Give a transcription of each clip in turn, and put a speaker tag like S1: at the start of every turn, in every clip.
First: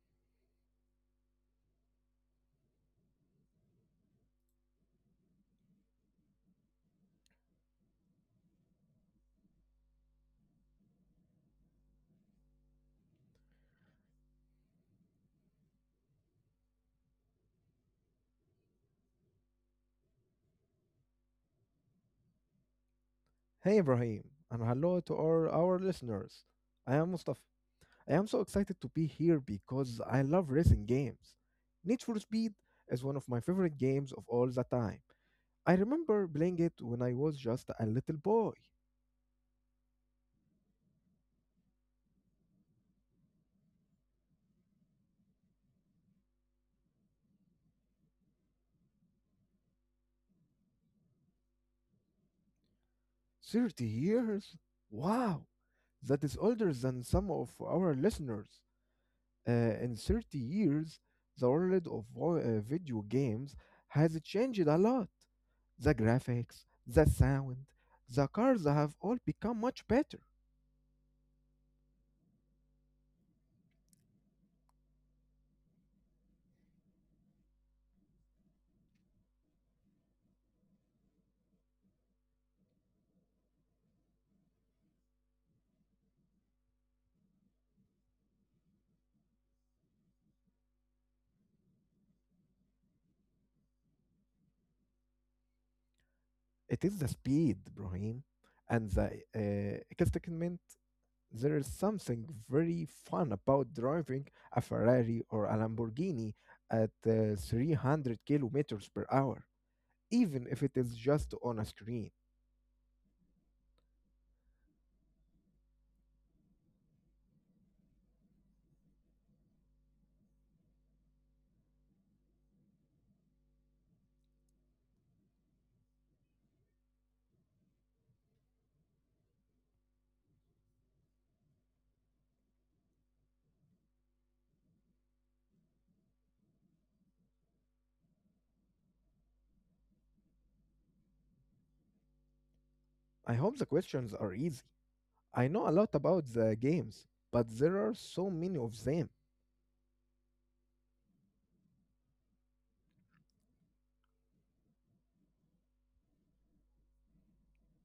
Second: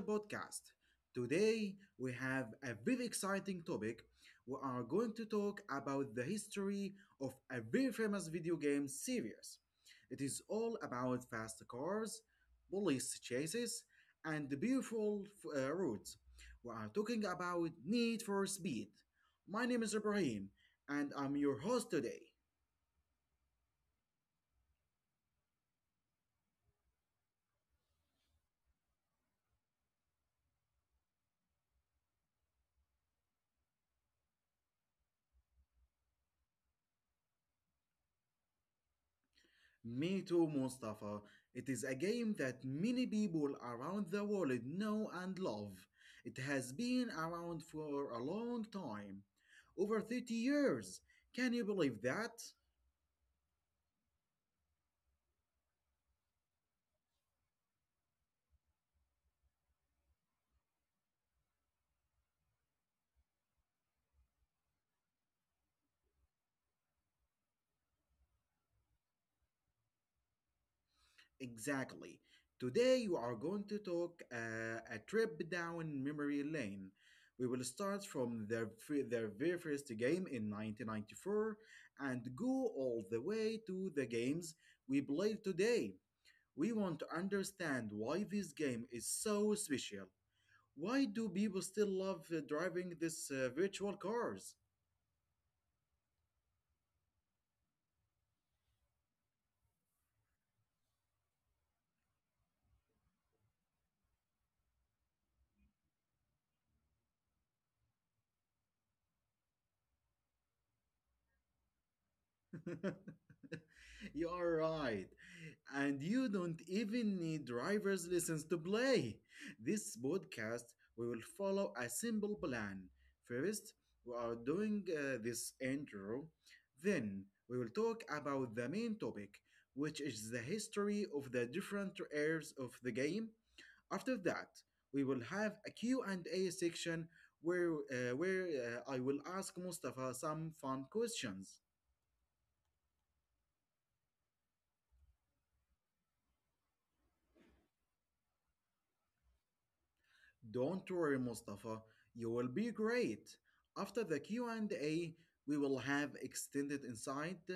S1: podcast. Today, we have a very exciting topic. We are going to talk about the history of a very famous video game series. It is all about fast cars, police chases, and the beautiful roads. We are talking about Need for Speed. My name is Ibrahim, and I'm your host today.
S2: Hey Ibrahim, and hello to all our listeners. I am Mustafa. I am so excited to be here because I love racing games. Need for Speed is one of my favorite games of all the time. I remember playing it when I was just a little boy.
S1: Me too, Mustafa. It is a game that many people around the world know and love. It has been around for a long time over 30 years. Can you believe that?
S2: 30 years? Wow! That is older than some of our listeners. In 30 years, the world of video games has changed a lot. The graphics, the sound, the cars have all become much better.
S1: Exactly. Today, you are going to talk a trip down memory lane. We will start from their very first game in 1994 and go all the way to the games we play today. We want to understand why this game is so special. Why do people still love driving these virtual cars?
S2: It is the speed, Brahim, and the excitement. There is something very fun about driving a Ferrari or a Lamborghini at 300 kilometers per hour, even if it is just on a screen.
S1: You are right. And you don't even need driver's license to play. This podcast, we will follow a simple plan. First, we are doing this intro. Then, we will talk about the main topic, which is the history of the different eras of the game. After that, we will have a Q and a section where I will ask Mustafa some fun questions.
S2: I hope the questions are easy. I know a lot about the games, but there are so many of them.
S1: Don't worry, Mustafa. You will be great. After the Q&A, we will have extended insight.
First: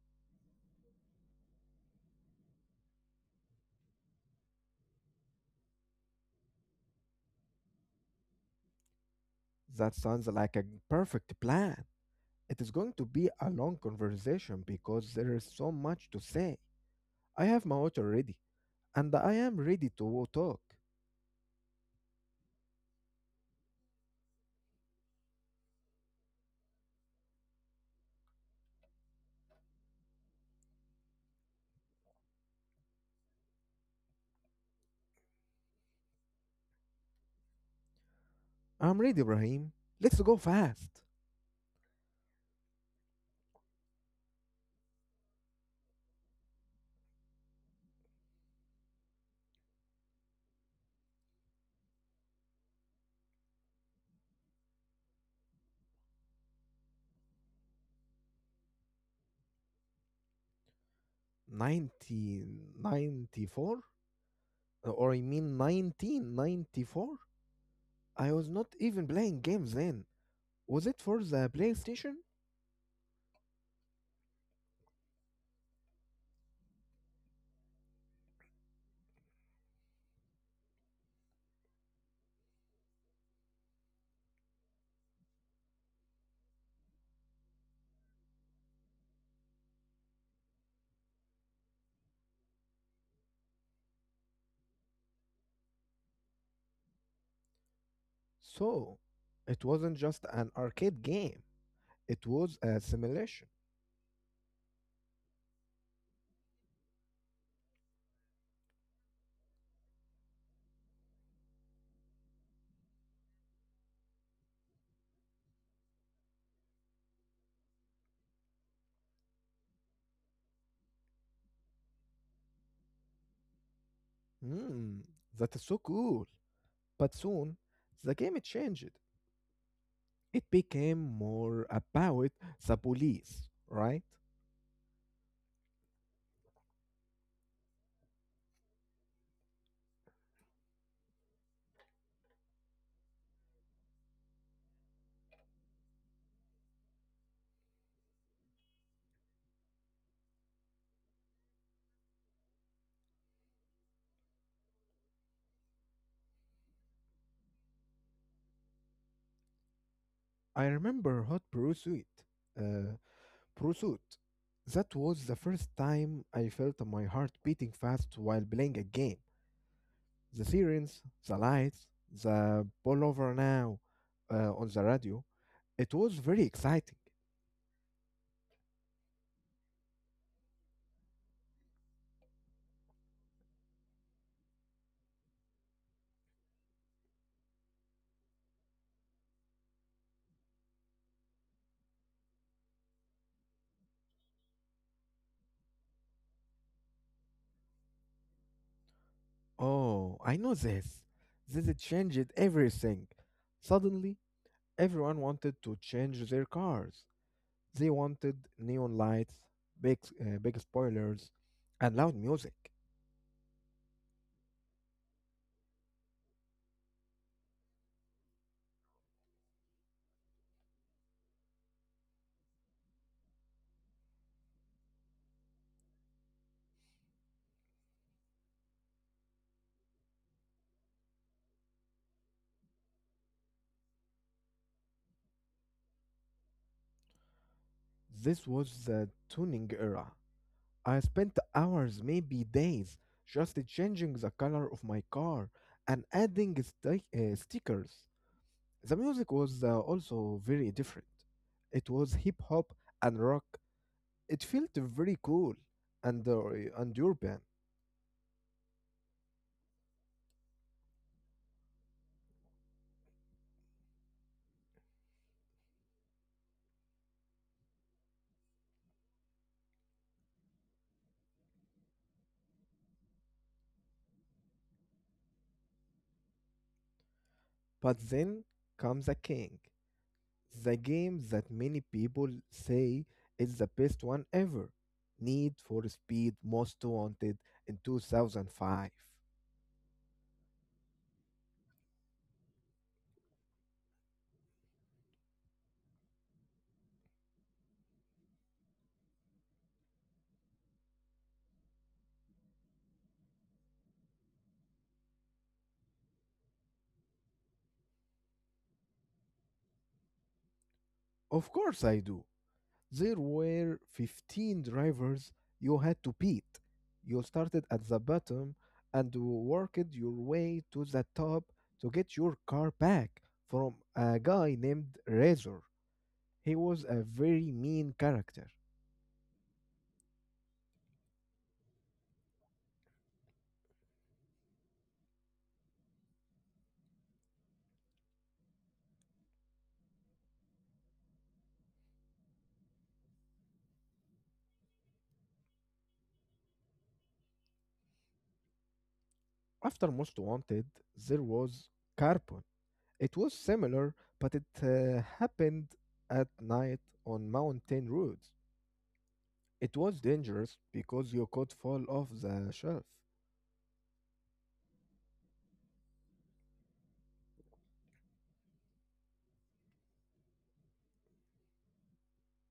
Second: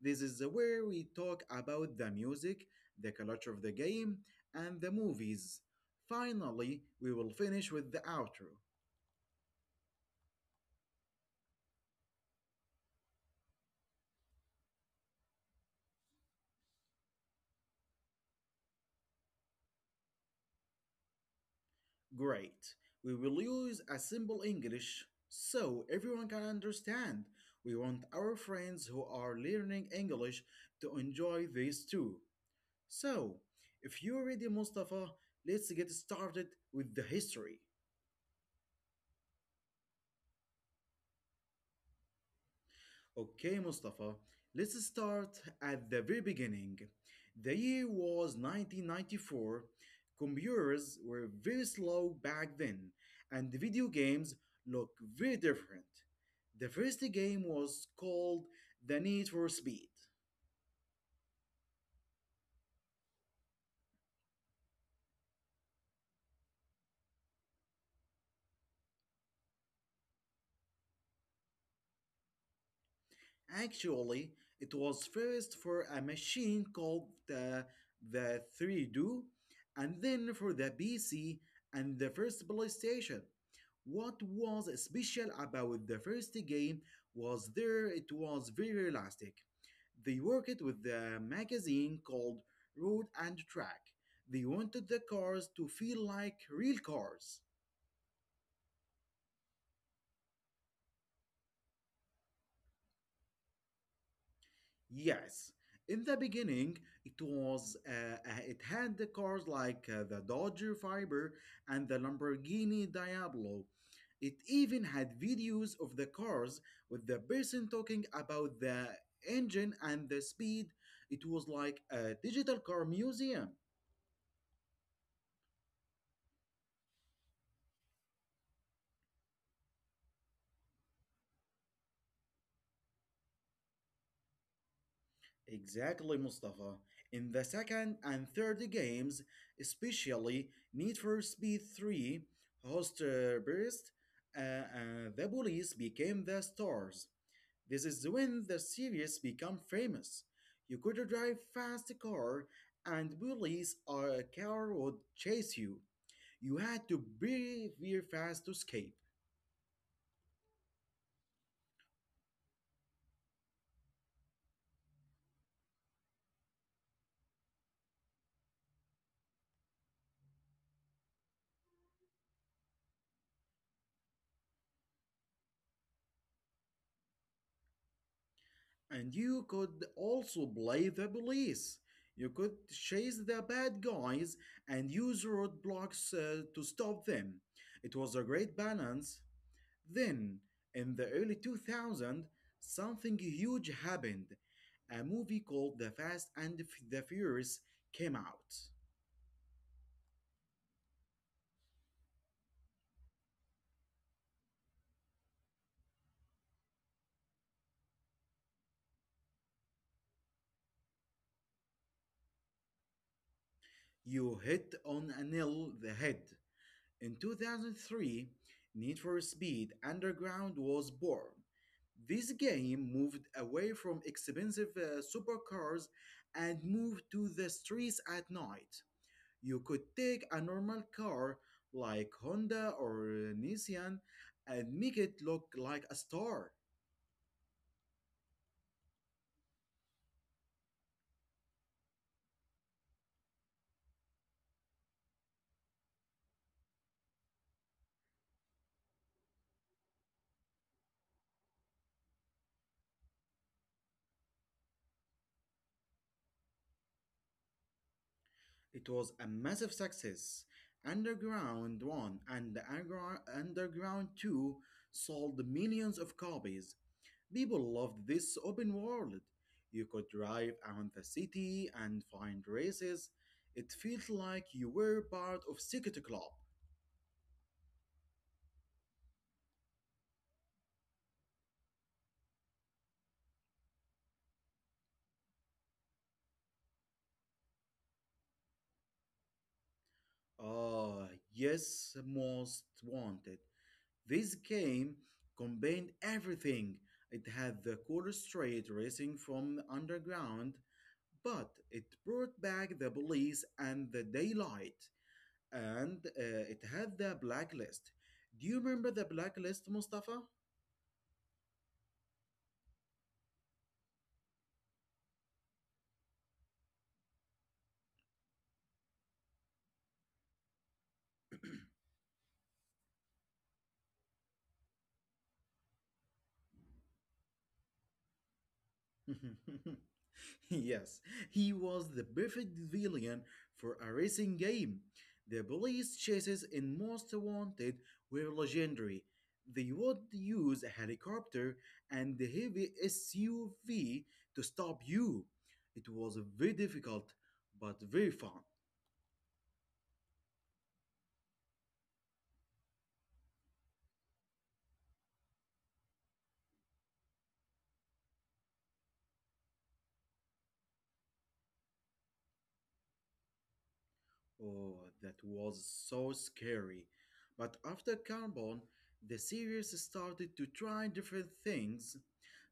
S1: This is where we talk about the music, the culture of the game, and the movies. Finally, we will finish with the outro.
S2: That sounds like a perfect plan. It is going to be a long conversation because there is so much to say. I have my water ready, and I am ready to talk.
S1: Great. We will use a simple English so everyone can understand. We want our friends who are learning English to enjoy this too. So, if you're ready, Mustafa, let's get started with the history.
S2: I'm ready, Ibrahim. Let's go fast.
S1: Okay, Mustafa, let's start at the very beginning. The year was 1994. Computers were very slow back then, and the video games look very different. The first game was called The Need for Speed.
S2: 1994? Or I mean, 1994. I was not even playing games then. Was it for the PlayStation?
S1: Actually, it was first for a machine called the 3 d, and then for the PC and the first PlayStation. What was special about the first game was there it was very elastic. They worked with the magazine called Road and Track. They wanted the cars to feel like real cars.
S2: So, it wasn't just an arcade game, it was a simulation.
S1: Yes, in the beginning, it had the cars like the Dodge Viper and the Lamborghini Diablo. It even had videos of the cars with the person talking about the engine and the speed. It was like a digital car museum.
S2: Hmm, that is so cool. But soon, the game changed. It became more about the police, right?
S1: Exactly, Mustafa. In the second and third games, especially Need for Speed 3, Host Burst, the police became the stars. This is when the series became famous. You could drive fast car, and police or a car would chase you. You had to be very fast to escape.
S2: I remember Hot Pursuit. Uh, pursuit. That was the first time I felt my heart beating fast while playing a game. The sirens, the lights, the pull over now on the radio. It was very exciting.
S1: And you could also play the police. You could chase the bad guys and use roadblocks to stop them. It was a great balance. Then, in the early 2000s, something huge happened. A movie called The Fast and the Furious came out.
S2: Oh, I know this. This changed everything. Suddenly, everyone wanted to change their cars. They wanted neon lights, big spoilers, and loud music.
S1: You hit on a nail the head. In 2003, Need for Speed Underground was born. This game moved away from expensive supercars and moved to the streets at night. You could take a normal car like Honda or Nissan and make it look like a star.
S2: This was the tuning era. I spent hours, maybe days, just changing the color of my car and adding stickers. The music was also very different. It was hip hop and rock. It felt very cool and, uh, and urban.
S1: It was a massive success. Underground 1 and Underground 2 sold millions of copies. People loved this open world. You could drive around the city and find races. It felt like you were part of Secret Club.
S2: But then comes a king. The game that many people say is the best one ever, Need for Speed Most Wanted, in 2005.
S1: Ah, yes, Most Wanted. This game combined everything. It had the cool street racing from underground, but it brought back the police and the daylight. And it had the blacklist. Do you remember the blacklist, Mustafa?
S2: Of course, I do. There were 15 drivers you had to beat. You started at the bottom and worked your way to the top to get your car back from a guy named Razor. He was a very mean character.
S1: Yes, he was the perfect villain for a racing game. The police chases in Most Wanted were legendary. They would use a helicopter and a heavy SUV to stop you. It was very difficult, but very fun.
S2: After Most Wanted, there was Carbon. It was similar, but it happened at night on mountain roads. It was dangerous because you could fall off the shelf.
S1: Oh, that was so scary. But after Carbon, the series started to try different things.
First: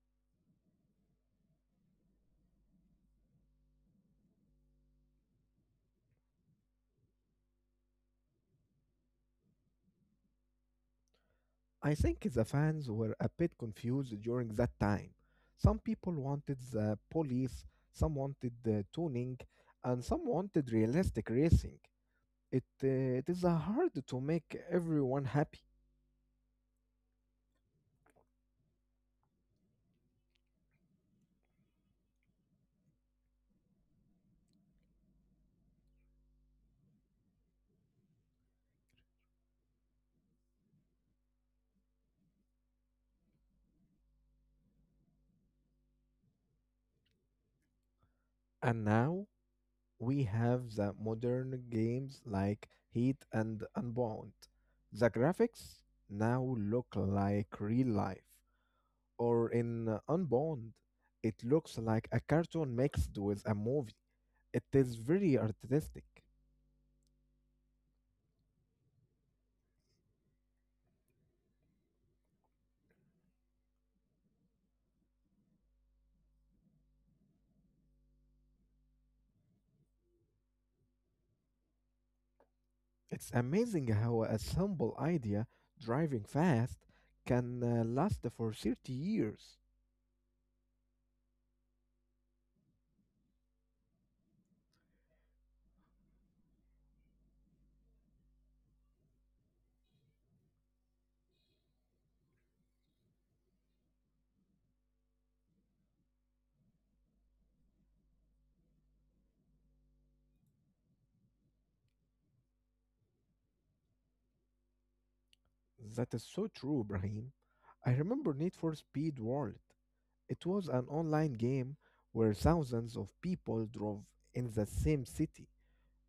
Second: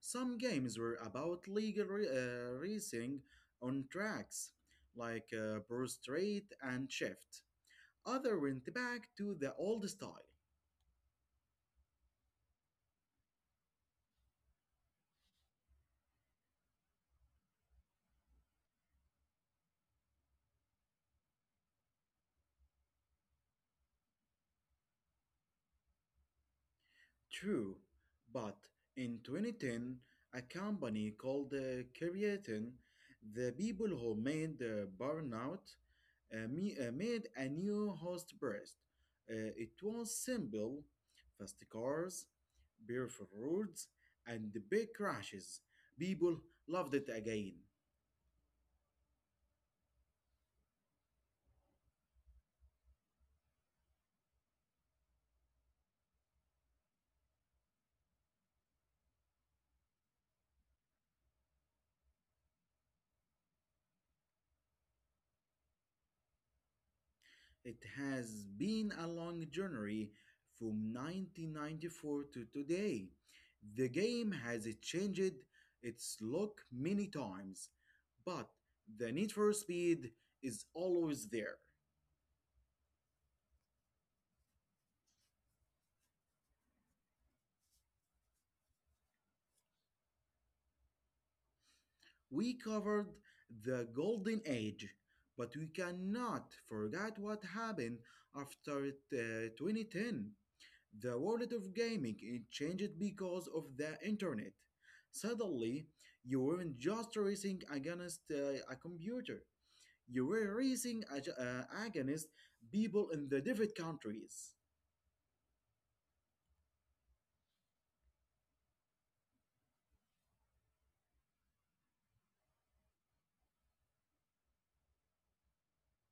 S1: Some games were about legal racing on tracks, like Bruce Strait and Shift. Other went back to the old style.
S2: I think the fans were a bit confused during that time. Some people wanted the police, some wanted the tuning, and some wanted realistic racing. It is hard to make everyone happy.
S1: True, but in 2010, a company called Creatin, the people who made Burnout, made a new host burst. It was simple, fast cars, beautiful roads, and big crashes. People loved it again.
S2: And now we have the modern games like Heat and Unbound. The graphics now look like real life, or in Unbound, it looks like a cartoon mixed with a movie. It is very artistic.
S1: It has been a long journey from 1994 to today. The game has changed its look many times, but the need for speed is always there.
S2: It's amazing how a simple idea, driving fast, can last for 30 years.
S1: We covered the Golden Age, but we cannot forget what happened after 2010. The world of gaming it changed because of the internet. Suddenly, you weren't just racing against a computer. You were racing against people in the different countries.
S2: That is so true, Brahim. I remember Need for Speed World. It was an online game where thousands of people drove in the same city.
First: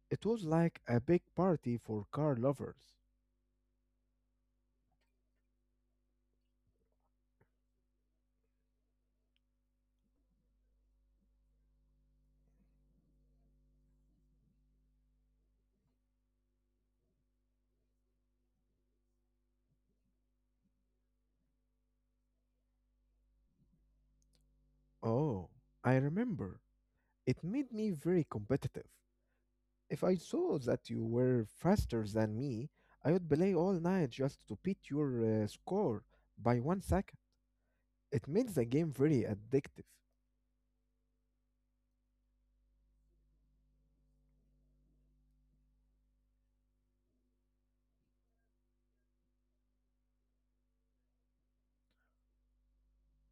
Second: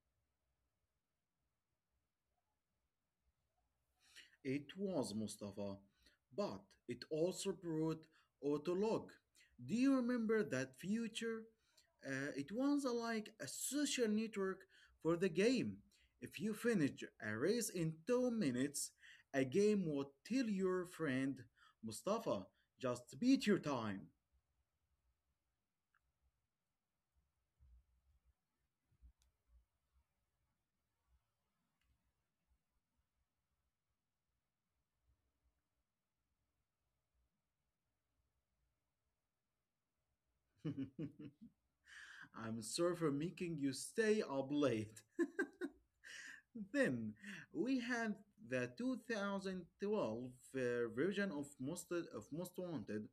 S2: It was like a big party for car lovers.
S1: It was Mustafa, but it also brought Autolog. Do you remember that feature? It was a- like a social network for the game. If you finish a race in 2 minutes, a game would tell your friend Mustafa, just beat your time.
S2: Oh, I remember. It made me very competitive. If I saw that you were faster than me, I would play all night just to beat your score by 1 second. It made the game very addictive.
S1: I'm sorry for making you stay up late. Then we had the 2012 uh, version of Most Wanted.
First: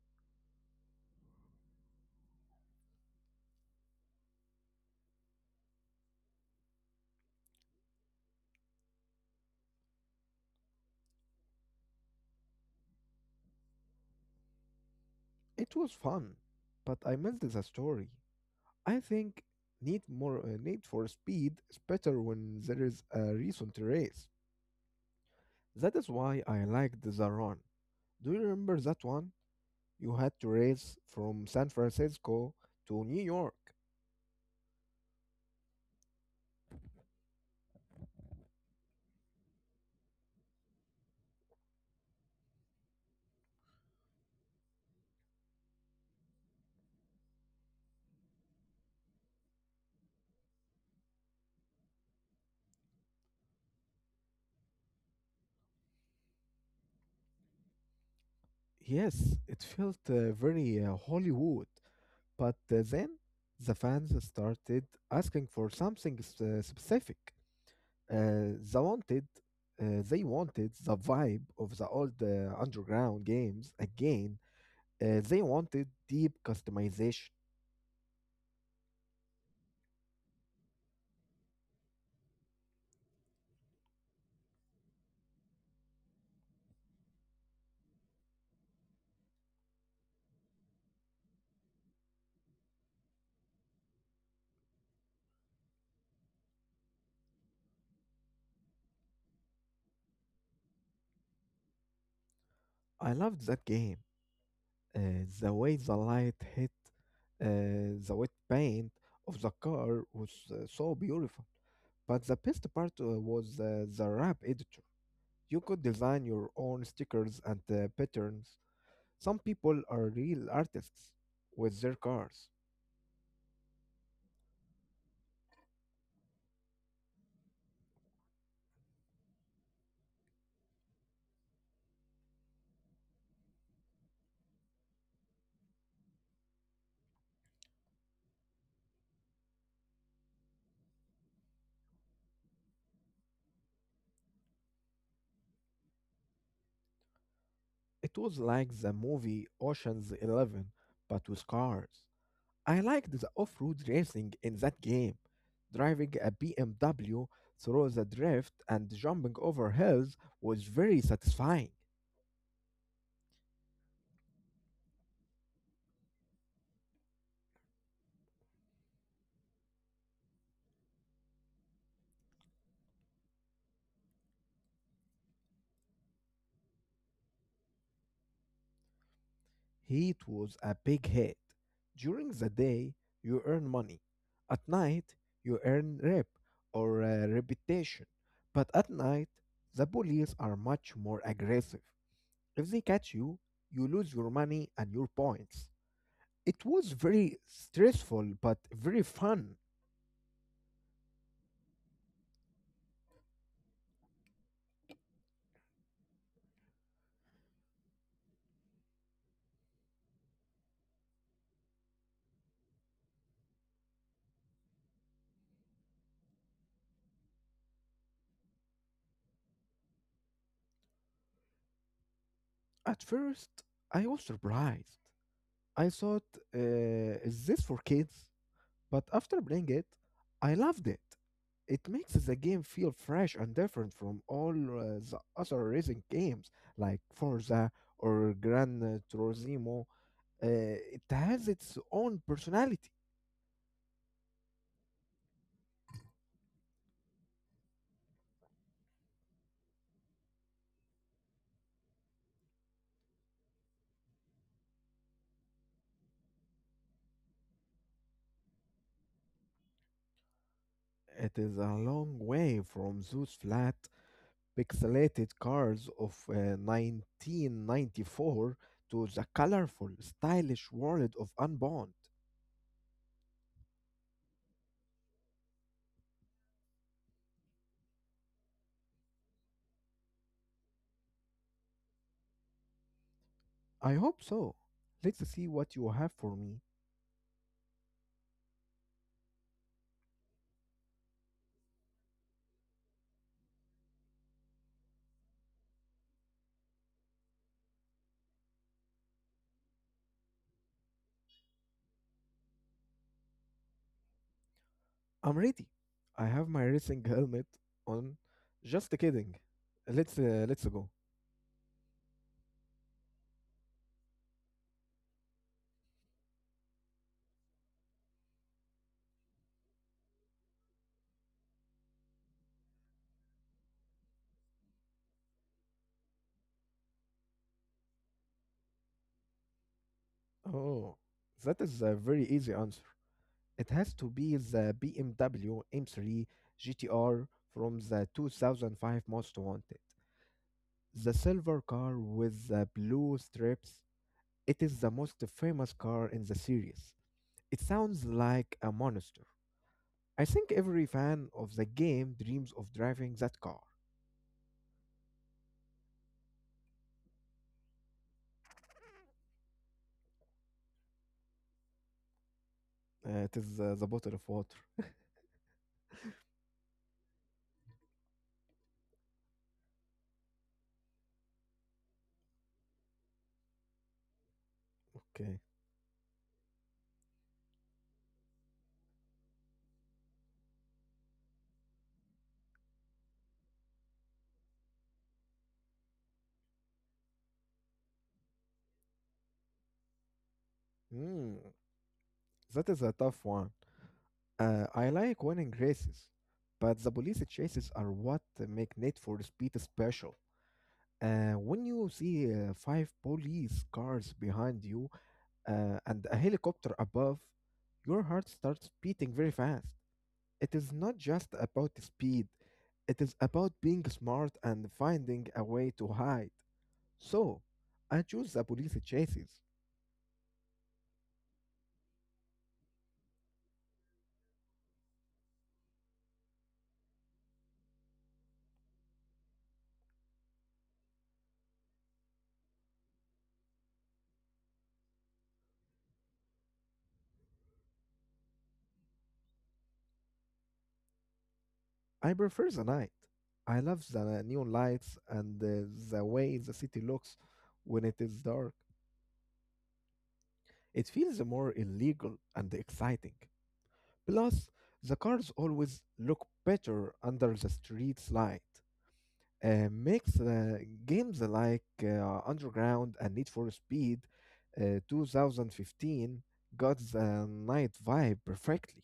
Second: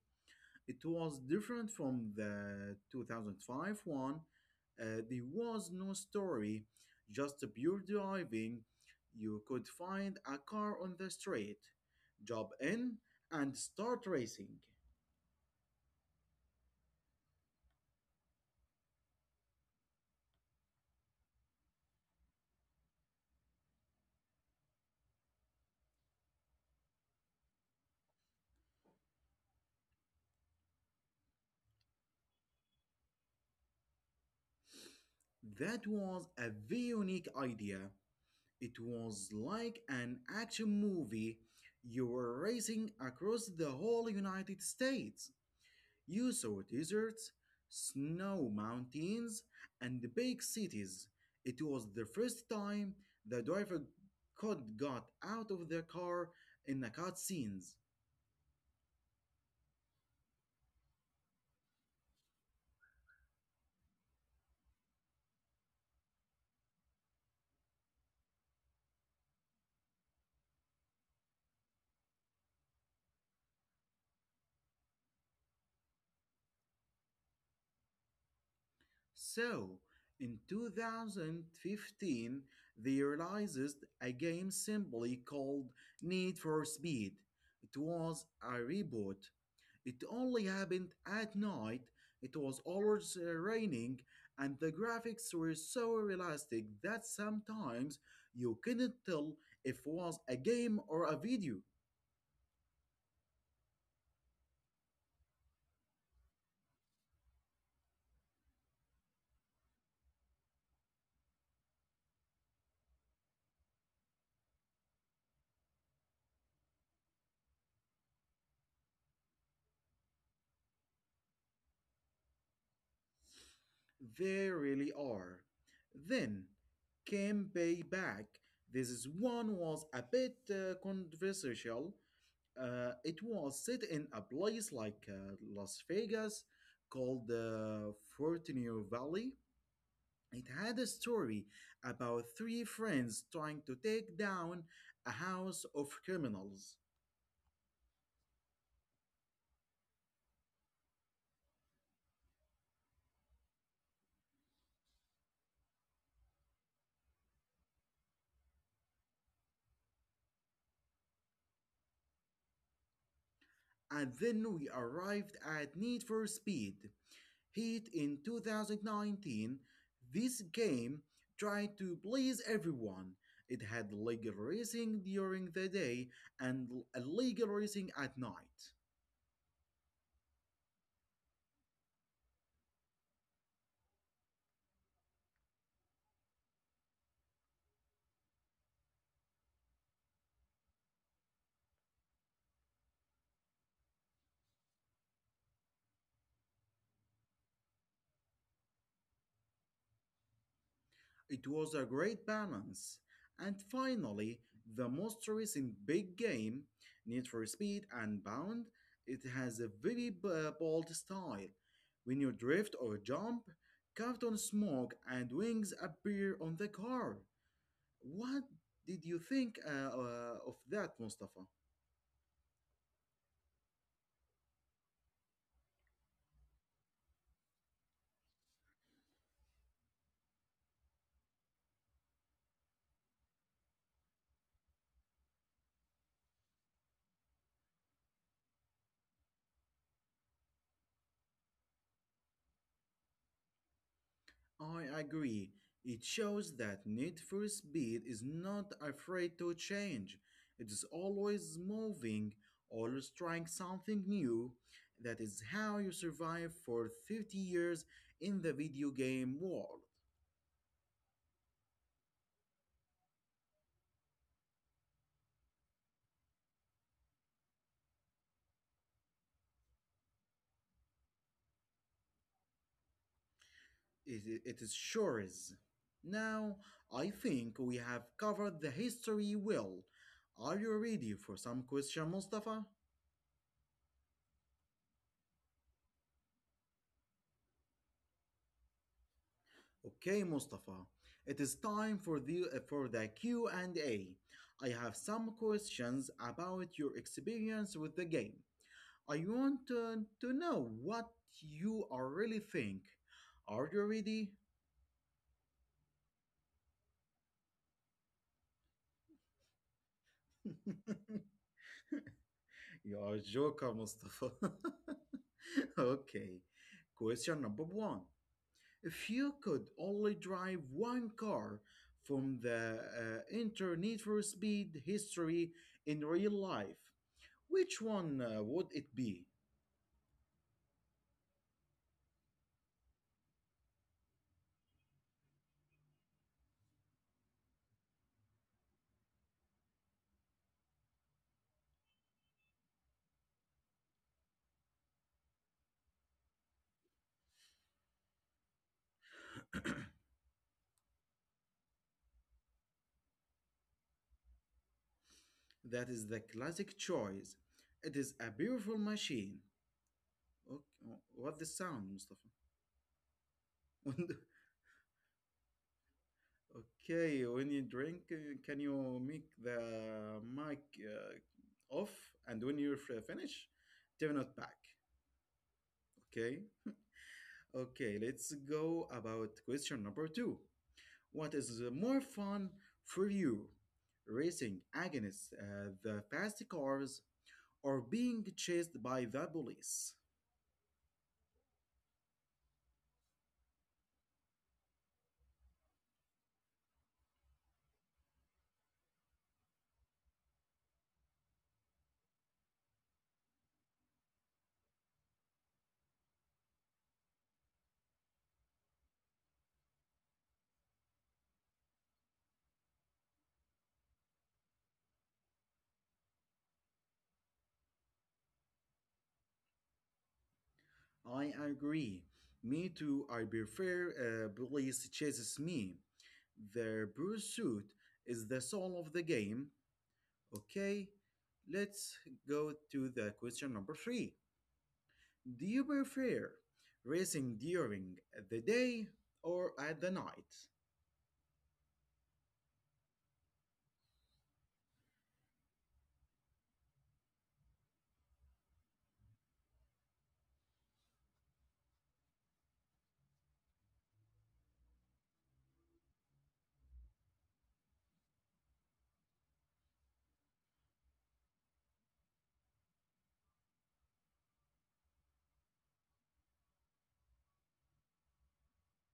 S1: It was different from the 2005 one. There was no story, just pure driving. You could find a car on the street, jump in, and start racing.
S2: It was fun, but I missed the story. I think Need for Speed is better when there is a recent race. That is why I liked the run. Do you remember that one? You had to race from San Francisco to New York.
S1: That was a very unique idea. It was like an action movie. You were racing across the whole United States. You saw deserts, snow mountains, and big cities. It was the first time the driver could got out of the car in the cutscenes.
S2: Yes, it felt very Hollywood. But then the fans started asking for something specific. Uh, they wanted, they wanted the vibe of the old underground games again. They wanted deep customization.
S1: So, in 2015, they realized a game simply called Need for Speed. It was a reboot. It only happened at night. It was always raining, and the graphics were so realistic that sometimes you couldn't tell if it was a game or a video.
S2: I loved that game. The way the light hit the wet paint of the car was so beautiful. But the best part was the wrap editor. You could design your own stickers and patterns. Some people are real artists with their cars.
S1: They really are. Then came Payback. This is one was a bit controversial. It was set in a place like Las Vegas called Fortunio Valley. It had a story about three friends trying to take down a house of criminals.
S2: It was like the movie Ocean's Eleven, but with cars. I liked the off-road racing in that game. Driving a BMW through the drift and jumping over hills was very satisfying.
S1: And then we arrived at Need for Speed Heat in 2019. This game tried to please everyone. It had legal racing during the day and illegal racing at night.
S2: Heat was a big hit. During the day, you earn money. At night, you earn rep or reputation. But at night, the police are much more aggressive. If they catch you, you lose your money and your points. It was very stressful but very fun.
S1: It was a great balance. And finally, the most recent big game, Need for Speed Unbound, it has a very bold style. When you drift or jump, cartoon smoke and wings appear on the car. What did you think of that, Mustafa?
S2: At first, I was surprised. I thought, is this for kids? But after playing it, I loved it. It makes the game feel fresh and different from all the other racing games like Forza or Gran Turismo. Uh, it has its own personality.
S1: I agree. It shows that Need for Speed is not afraid to change. It is always moving, always trying something new. That is how you survive for 30 years in the video game world.
S2: It is a long way from those flat, pixelated cars of 1994 to the colorful, stylish world of Unbound.
S1: It is sure is. Now, I think we have covered the history well. Are you ready for some question, Mustafa?
S2: I hope so. Let's see what you have for me.
S1: Okay, Mustafa. It is time for the Q and A. I have some questions about your experience with the game. I want to know what you are really think. Are you ready?
S2: I'm ready. I have my racing helmet on. Just kidding. Let's go.
S1: You are a joker, Mustafa. Okay. Question number one. If you could only drive one car from the Inter Need for Speed history in real life, which one would it be?
S2: Oh, that is a very easy answer. It has to be the BMW M3 GTR from the 2005 Most Wanted. The silver car with the blue strips. It is the most famous car in the series. It sounds like a monster. I think every fan of the game dreams of driving that car.
S1: That is the classic choice. It is a beautiful machine. Okay. What the sound, Mustafa?
S2: It is the
S1: When the-
S2: bottle of water.
S1: okay, when you drink, can you make the mic off? And when you're finished, turn it back.
S2: Okay.
S1: Okay. Okay, let's go about question number two. What is more fun for you? Racing against the fast cars or being chased by the police?
S2: Mm, that is a tough one. I like winning races, but the police chases are what make Need for Speed special. When you see five police cars behind you and a helicopter above, your heart starts beating very fast. It is not just about the speed, it is about being smart and finding a way to hide. So, I choose the police chases.
S1: I agree. Me too. I prefer police chases me. Their pursuit is the soul of the game. Okay, let's go to the question number three. Do you prefer racing during the day or at the night?
S2: I prefer the night. I love the neon lights and the way the city looks when it is dark. It feels more illegal and exciting. Plus, the cars always look better under the street's light. Makes games like Underground and Need for Speed 2015 got the night vibe perfectly?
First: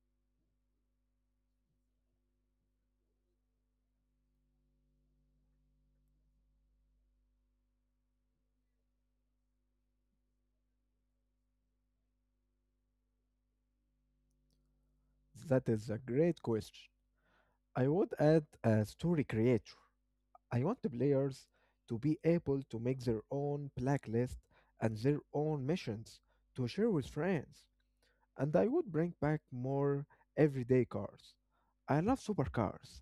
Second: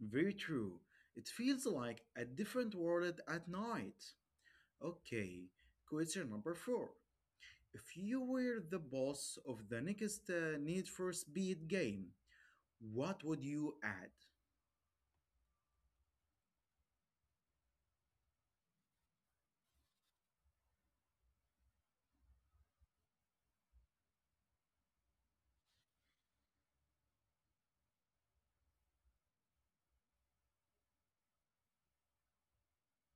S1: Very true. It feels like a different world at night. Okay, question number four. If you were the boss of the next Need for Speed game, what would you add?
S2: That is a great question. I would add a story creator. I want the players to be able to make their own blacklist and their own missions to share with friends. And I would bring back more everyday cars. I love supercars,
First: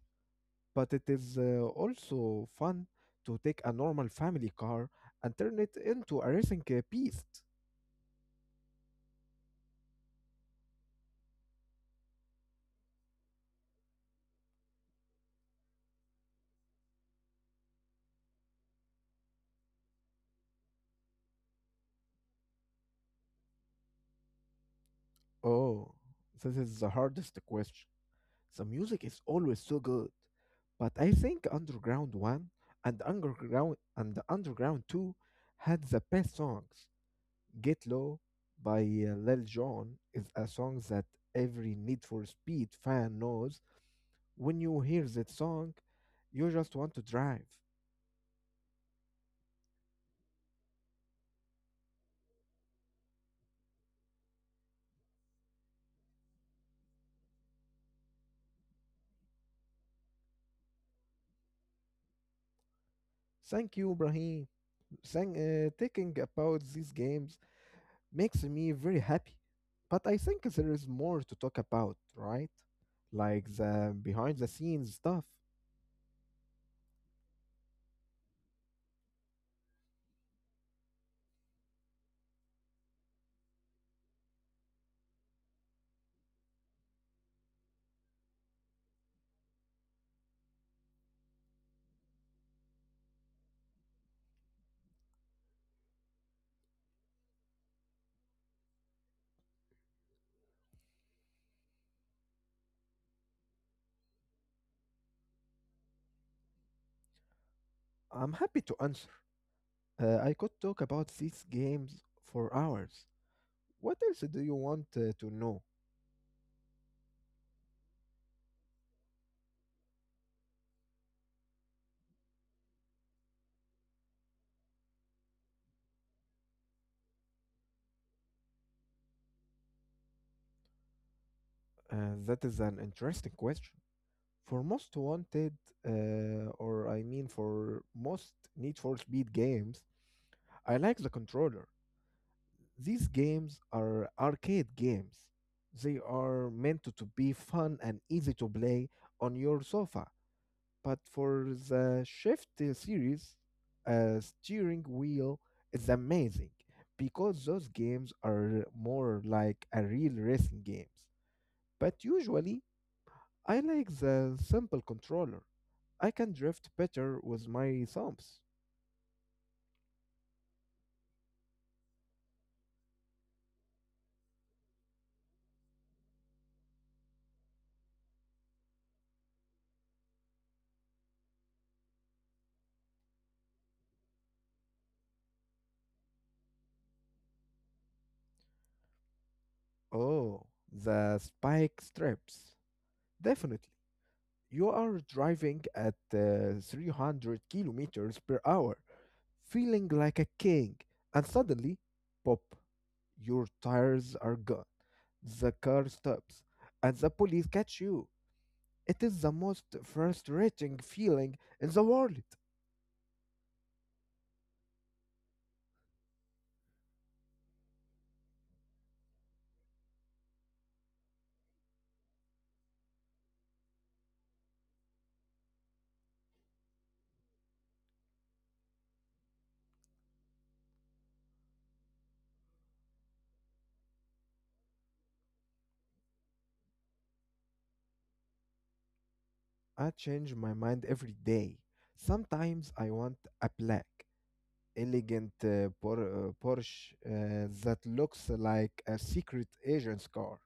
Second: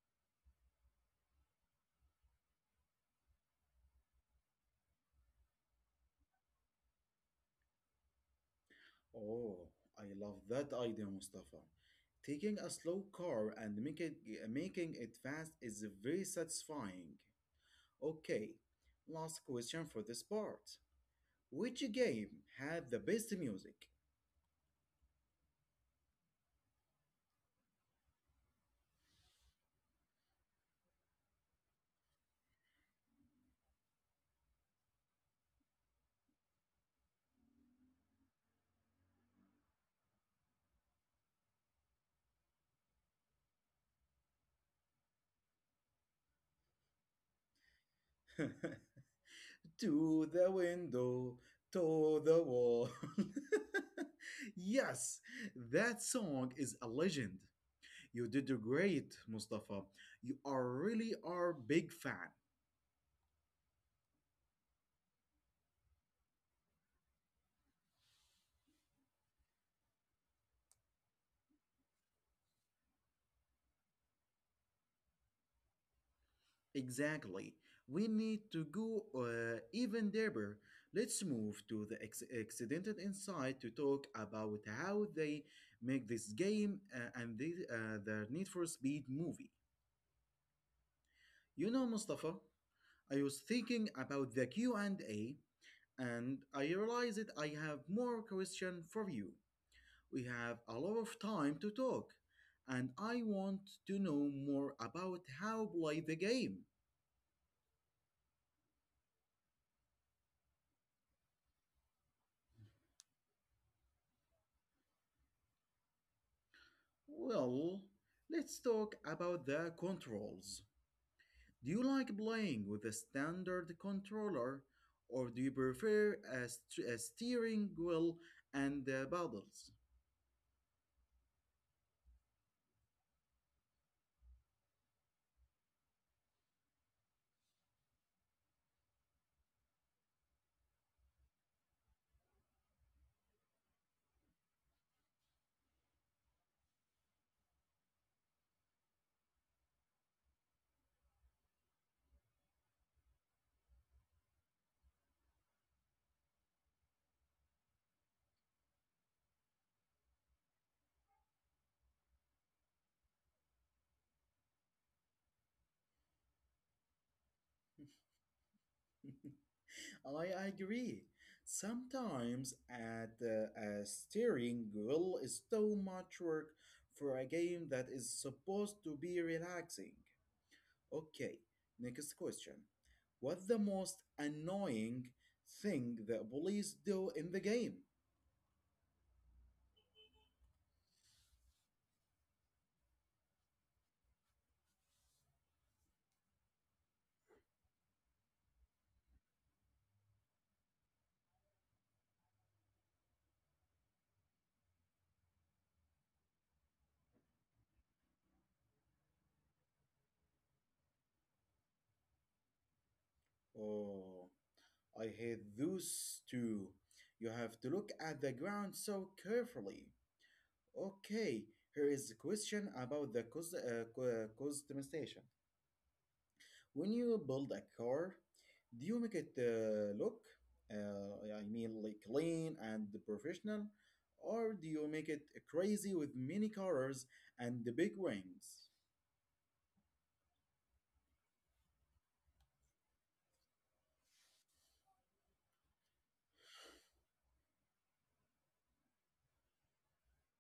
S2: but it is also fun to take a normal family car and turn it into a racing beast.
S1: Oh, I love that idea, Mustafa. Taking a slow car and making it fast is very satisfying. Okay, last question for this part. Which game had the best music?
S2: Oh, this is the hardest question. The music is always so good, but I think Underground 1 and Underground 2 had the best songs. Get Low by Lil Jon is a song that every Need for Speed fan knows. When you hear that song, you just want to drive.
S1: To the window, to the wall. Yes, that song is a legend. You did great, Mustafa. You are really are big fan.
S2: Thank you, Brahim. Saying thinking about these games makes me very happy. But I think there is more to talk about, right? Like the behind the scenes stuff.
S1: Exactly. We need to go even deeper. Let's move to the Accidental Insight to talk about how they make this game and the Need for Speed movie. You know, Mustafa, I was thinking about the Q&A, and I realized that I have more question for you. We have a lot of time to talk, and I want to know more about how play the game.
S2: I'm happy to answer. I could talk about these games for hours. What else do you want to know?
S1: Well, let's talk about the controls. Do you like playing with a standard controller, or do you prefer a a steering wheel and paddles?
S2: Uh, that is an interesting question. For most wanted, or I mean, for most Need for Speed games, I like the controller. These games are arcade games. They are meant to be fun and easy to play on your sofa. But for the Shift series, a steering wheel is amazing because those games are more like a real racing games. But usually, I like the simple controller. I can drift better with my thumbs.
S1: I agree. Sometimes at a steering wheel is too much work for a game that is supposed to be relaxing. Okay, next question. What's the most annoying thing that police do in the game?
S2: Oh, the spike strips. Definitely. You are driving at 300 kilometers per hour, feeling like a king, and suddenly, pop, your tires are gone. The car stops, and the police catch you. It is the most frustrating feeling in the world.
S1: Oh, I hate those two. You have to look at the ground so carefully. Okay, here is a question about the customization. When you build a car, do you make it look, like, clean and professional, or do you make it crazy with many colors and the big wings?
S2: I change my mind every day. Sometimes I want a black, elegant Porsche that looks like a secret agent's car.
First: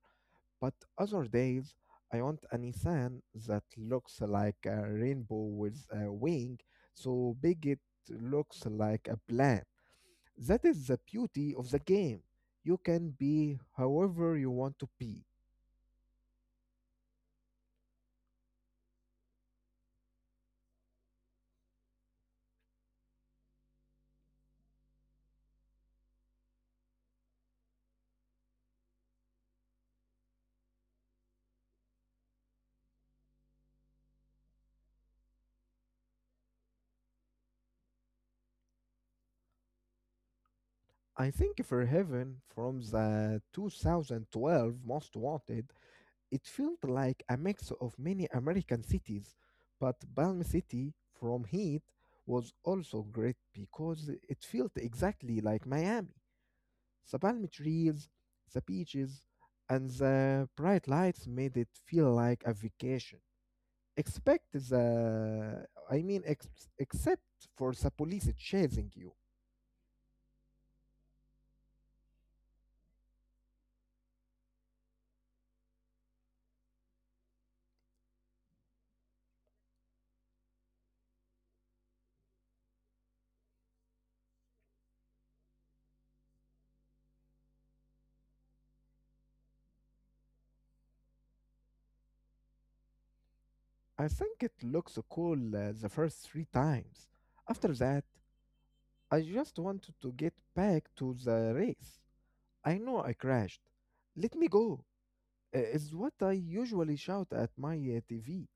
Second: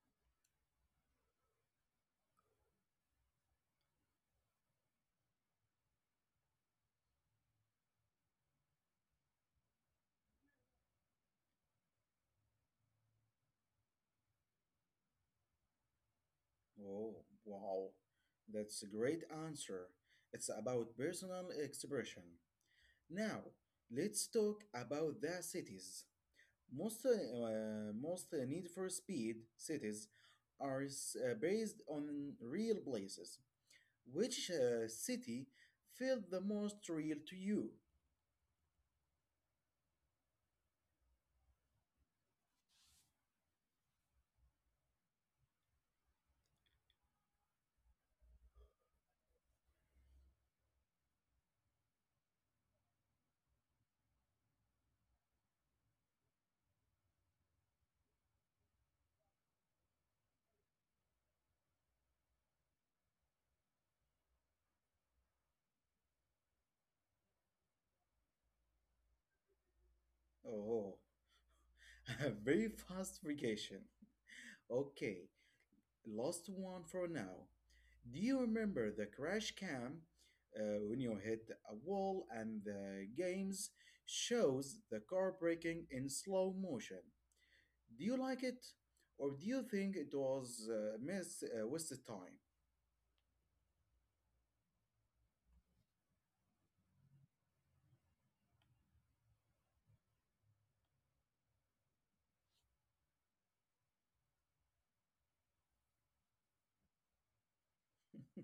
S2: But other days, I want a Nissan that looks like a rainbow with a wing, so big it looks like a plant. That is the beauty of the game. You can be however you want to be.
S1: Oh, wow, that's a great answer. It's about personal expression. Now, let's talk about the cities. Most Need for Speed cities are based on real places. Which city felt the most real to you?
S2: I think for Heaven from the 2012 Most Wanted, it felt like a mix of many American cities, but Palm City from Heat was also great because it felt exactly like Miami. The palm trees, the beaches, and the bright lights made it feel like a vacation. Expect the, I mean, except for the police chasing you.
S1: Oh, a very fast vacation. Okay, last one for now. Do you remember the crash cam, when you hit a wall and the games shows the car breaking in slow motion? Do you like it? Or do you think it was miss wasted time?
S2: I think it looks cool the first three times. After that, I just wanted to get back to the race. I know I crashed. Let me go, is what I usually shout at my TV.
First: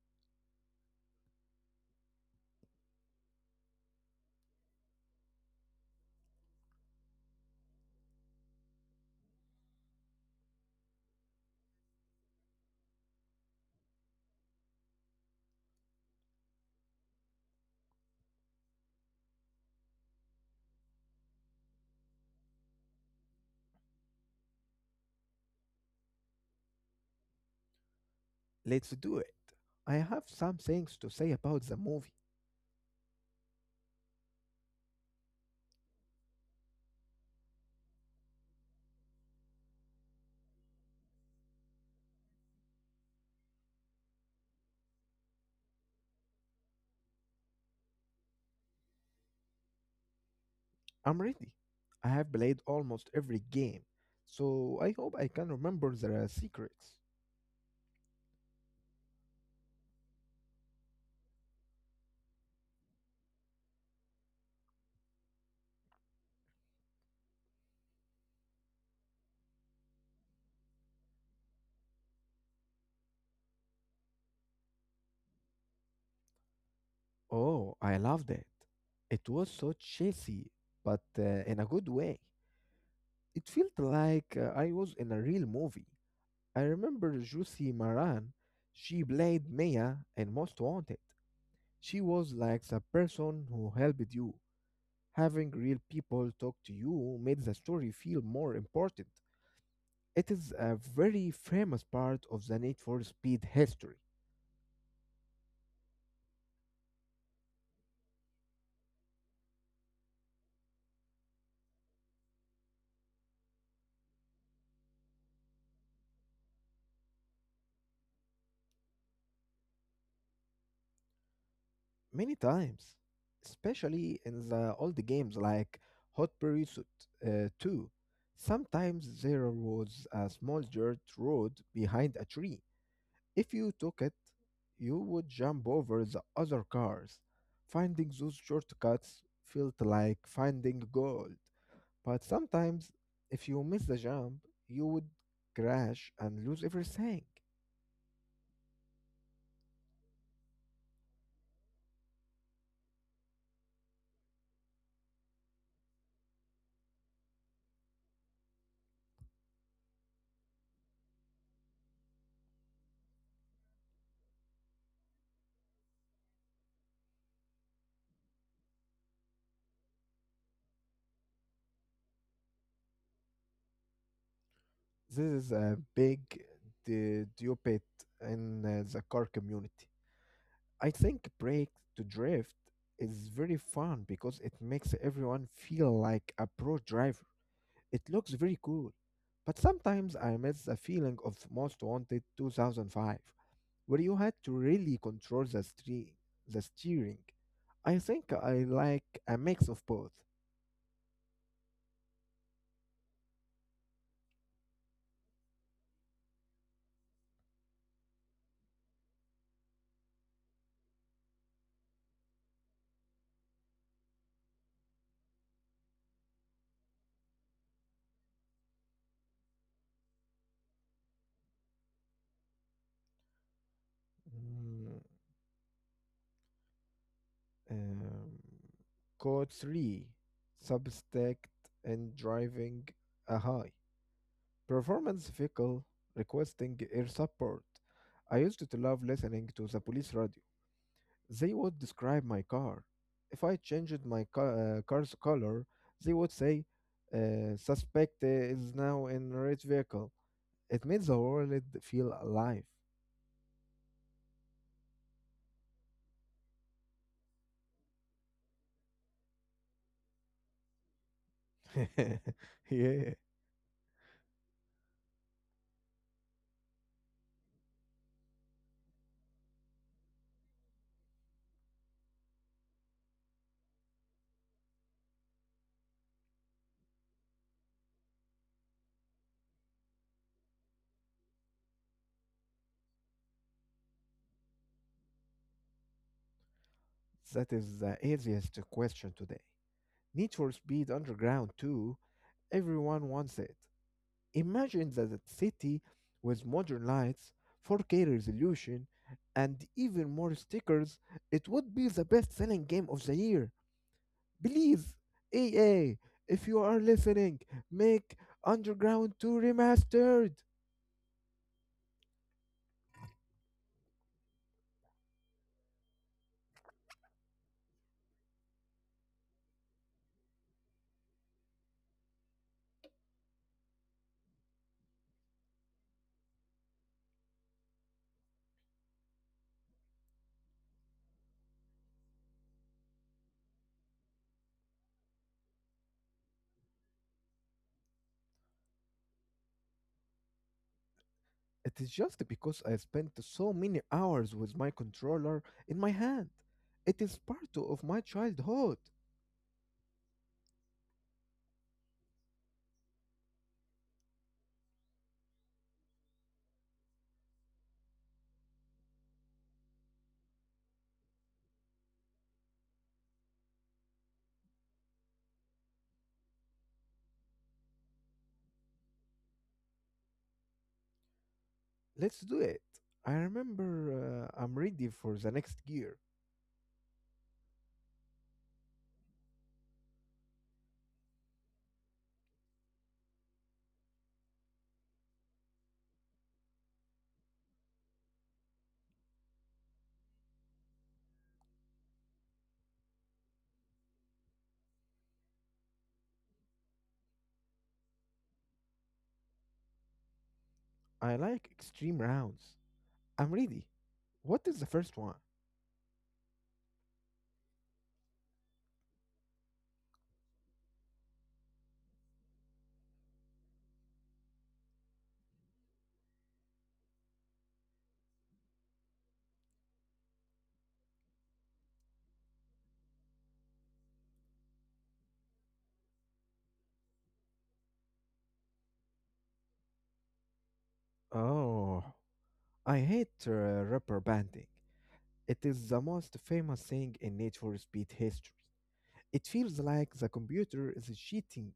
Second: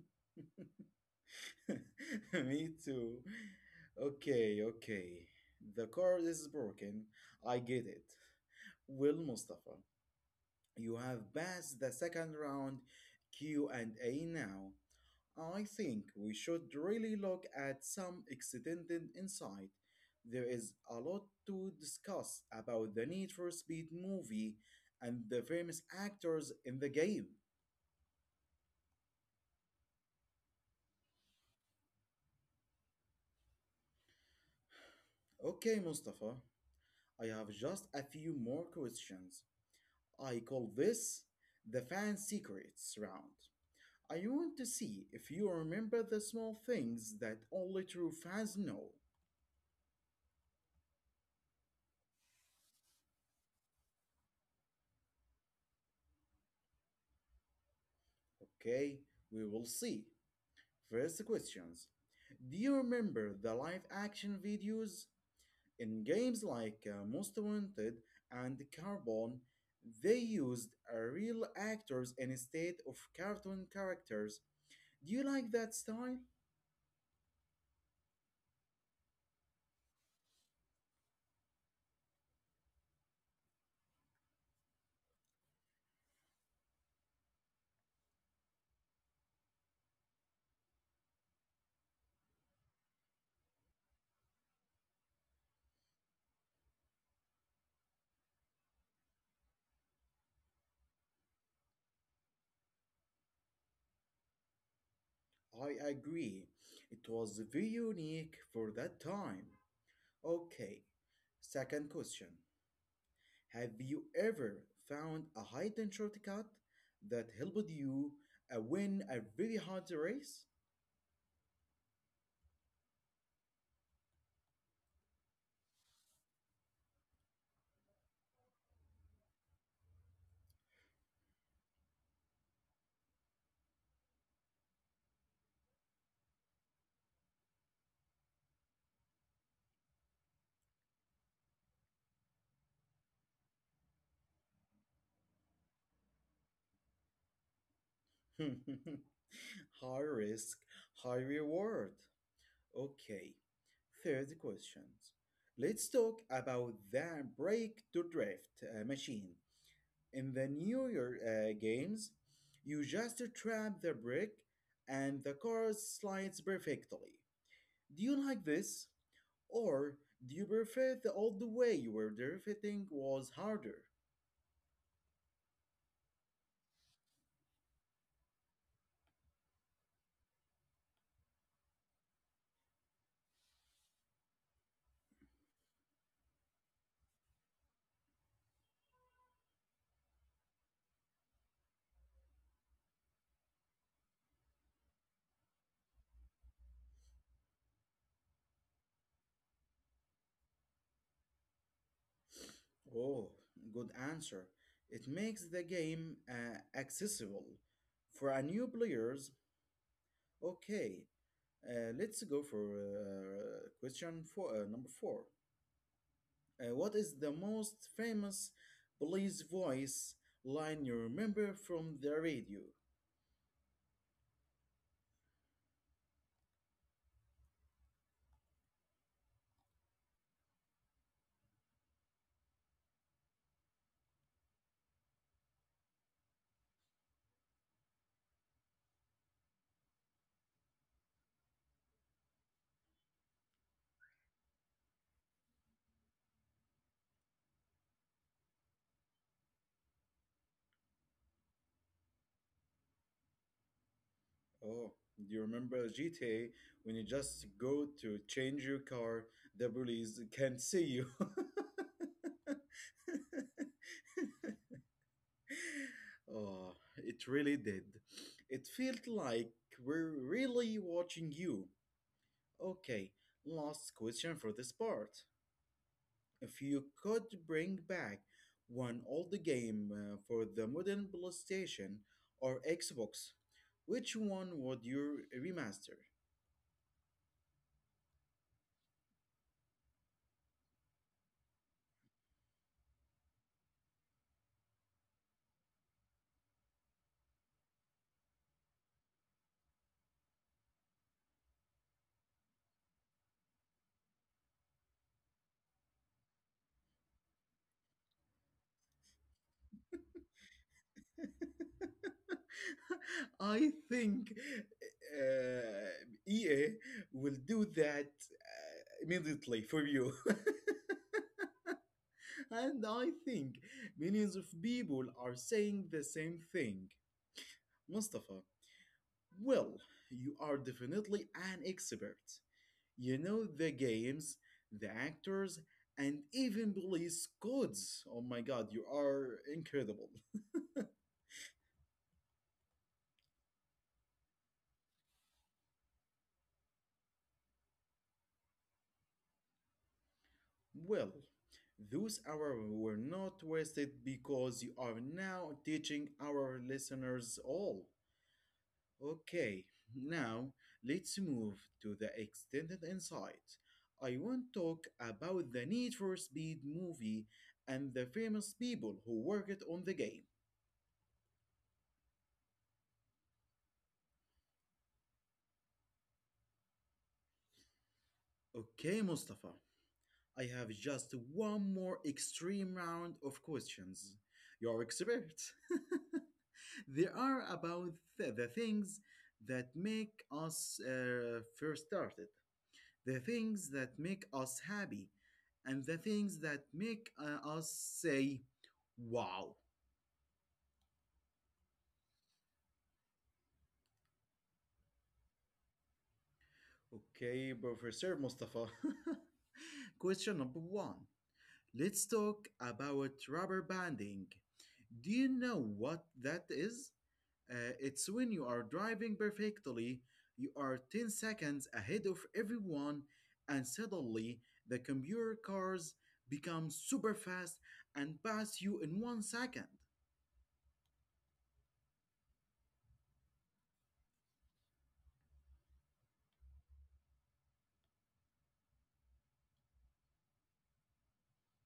S1: Me too. Okay, okay. The card is broken. I get it. Well, Mustafa, you have passed the second round Q&A now. I think we should really look at some extended insight. There is a lot to discuss about the Need for Speed movie and the famous actors in the game.
S2: Let's do it. I have some things to say about the movie.
S1: Okay, Mustafa, I have just a few more questions. I call this the Fan Secrets round. I want to see if you remember the small things that only true fans know.
S2: I'm ready. I have played almost every game, so I hope I can remember the secrets.
S1: Okay, we will see. First questions. Do you remember the live action videos? In games like Most Wanted and Carbon, they used real actors instead of cartoon characters. Do you like that style?
S2: Oh, I loved it. It was so cheesy, but in a good way. It felt like I was in a real movie. I remember Juicy Maran. She played Mia in Most Wanted. She was like the person who helped you. Having real people talk to you made the story feel more important. It is a very famous part of the Need for Speed history.
S1: I agree. It was very unique for that time. Okay, second question. Have you ever found a hidden shortcut that helped you win a very hard race?
S2: Many times, especially in the old games like Hot Pursuit 2, sometimes there was a small dirt road behind a tree. If you took it, you would jump over the other cars. Finding those shortcuts felt like finding gold. But sometimes, if you miss the jump, you would crash and lose everything.
S1: High risk, high reward. Okay, third question. Let's talk about the break to drift machine. In the newer games, you just trap the brick and the car slides perfectly. Do you like this? Or do you prefer the old way where drifting was harder?
S2: This is a big debate in the car community. I think Break to Drift is very fun because it makes everyone feel like a pro driver. It looks very cool. But sometimes I miss the feeling of Most Wanted 2005, where you had to really control the steering. I think I like a mix of both.
S1: Oh, good answer. It makes the game accessible for a new players. Okay, let's go for number four. What is the most famous police voice line you remember from the radio?
S2: Mm, um, code 3 Substack and driving a high. Performance vehicle requesting air support. I used to love listening to the police radio. They would describe my car. If I changed my car's color, they would say, "Suspect is now in red vehicle." It made the world feel alive.
S1: Oh, do you remember GTA when you just go to change your car, the police can't see you?
S2: Yeah,
S1: Oh, it really did. It felt like we're really watching you. Okay, last question for this part. If you could bring back one old game for the modern PlayStation or Xbox, which one would you remaster?
S2: that is the easiest question today. Need for Speed Underground 2. Everyone wants it. Imagine that the city with modern lights, 4K resolution, and even more stickers, it would be the best selling game of the year. Please, EA, if you are listening, make Underground 2 remastered.
S1: I think EA will do that immediately for you. And I think millions of people are saying the same thing. Mustafa, well, you are definitely an expert. You know, the games, the actors, and even police codes. Oh my god, you are incredible.
S2: It is just because I spent so many hours with my controller in my hand. It is part of my childhood.
S1: Well, those hours were not wasted because you are now teaching our listeners all. Okay, now let's move to the extended insight. I want to talk about the Need for Speed movie and the famous people who worked on the game.
S2: Let's do it. I remember I'm ready for the next gear.
S1: Okay, Mustafa, I have just one more extreme round of questions. You're expert. They are about the things that make us first started, the things that make us happy, and the things that make us say, wow.
S2: I like extreme rounds. I'm ready. What is the first one?
S1: Okay, Professor Mustafa. Question number one. Let's talk about rubber banding. Do you know what that is? It's when you are driving perfectly, you are 10 seconds ahead of everyone, and suddenly the computer cars become super fast and pass you in 1 second.
S2: Oh, I hate rubber banding. It is the most famous thing in natural speed history. It feels like the computer is cheating.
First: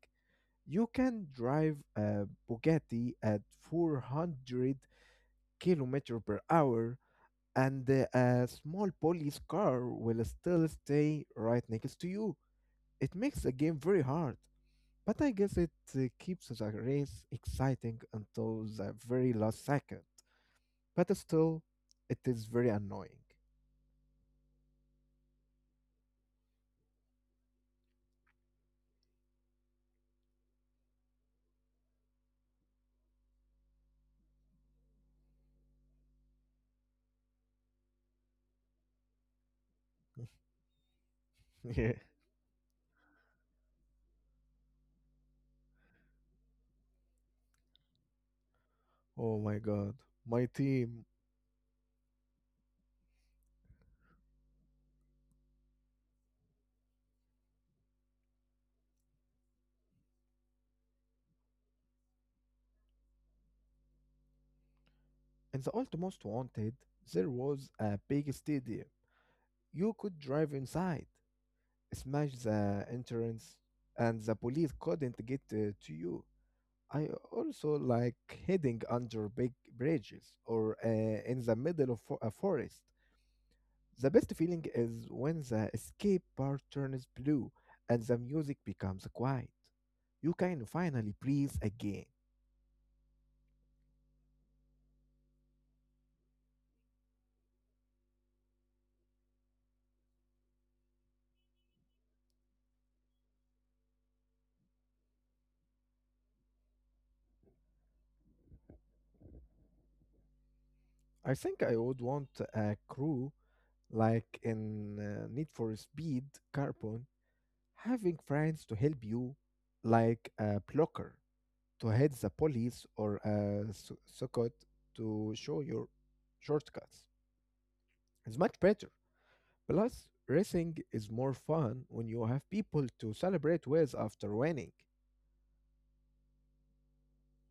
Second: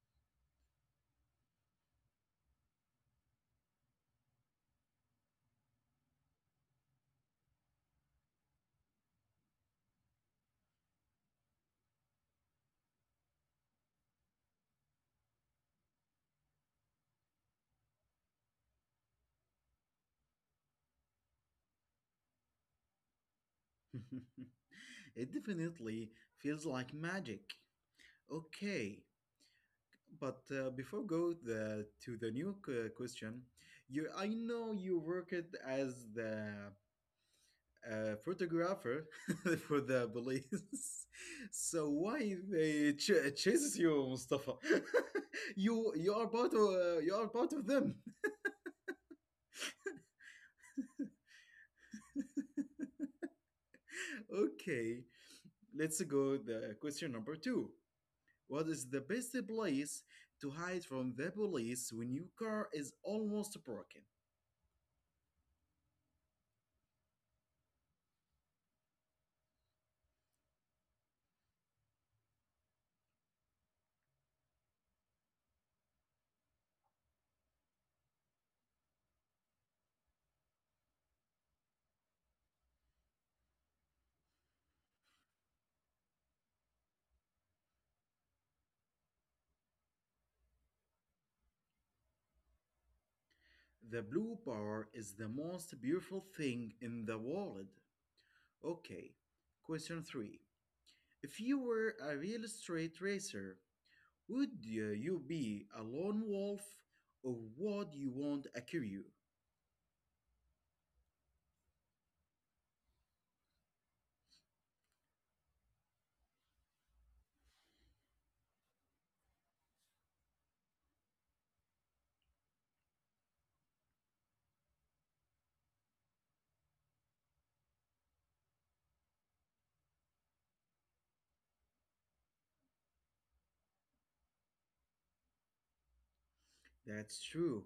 S2: You can drive a Bugatti at 400 kilometer per hour, and a small police car will still stay right next to you. It makes the game very hard. But I guess it keeps the race exciting until the very last second. But still, it is very annoying.
S1: It definitely feels like magic. Okay, but before go to the new question, you I know you worked as the photographer for the police. So
S2: Yeah.
S1: why they chases you, Mustafa? You are part of them.
S2: Oh my god. My team.
S1: Okay, let's go the question number two. What is the best place to hide from the police when your car is almost broken?
S2: In the Ultimate Wanted, there was a big stadium. You could drive inside, smash the entrance, and the police couldn't get to you. I also like hiding under big bridges or in the middle of a forest. The best feeling is when the escape bar turns blue and the music becomes quiet. You can finally breathe again.
S1: The blue bar is the most beautiful thing in the world. Okay. Question three. If you were a real straight racer, would you be a lone wolf, or would you want a crew?
S2: I think I would want a crew like in Need for Speed Carbon, having friends to help you, like a blocker to head the police or a socket to show your shortcuts. It's much better. Plus, racing is more fun when you have people to celebrate with after winning.
S1: That's true.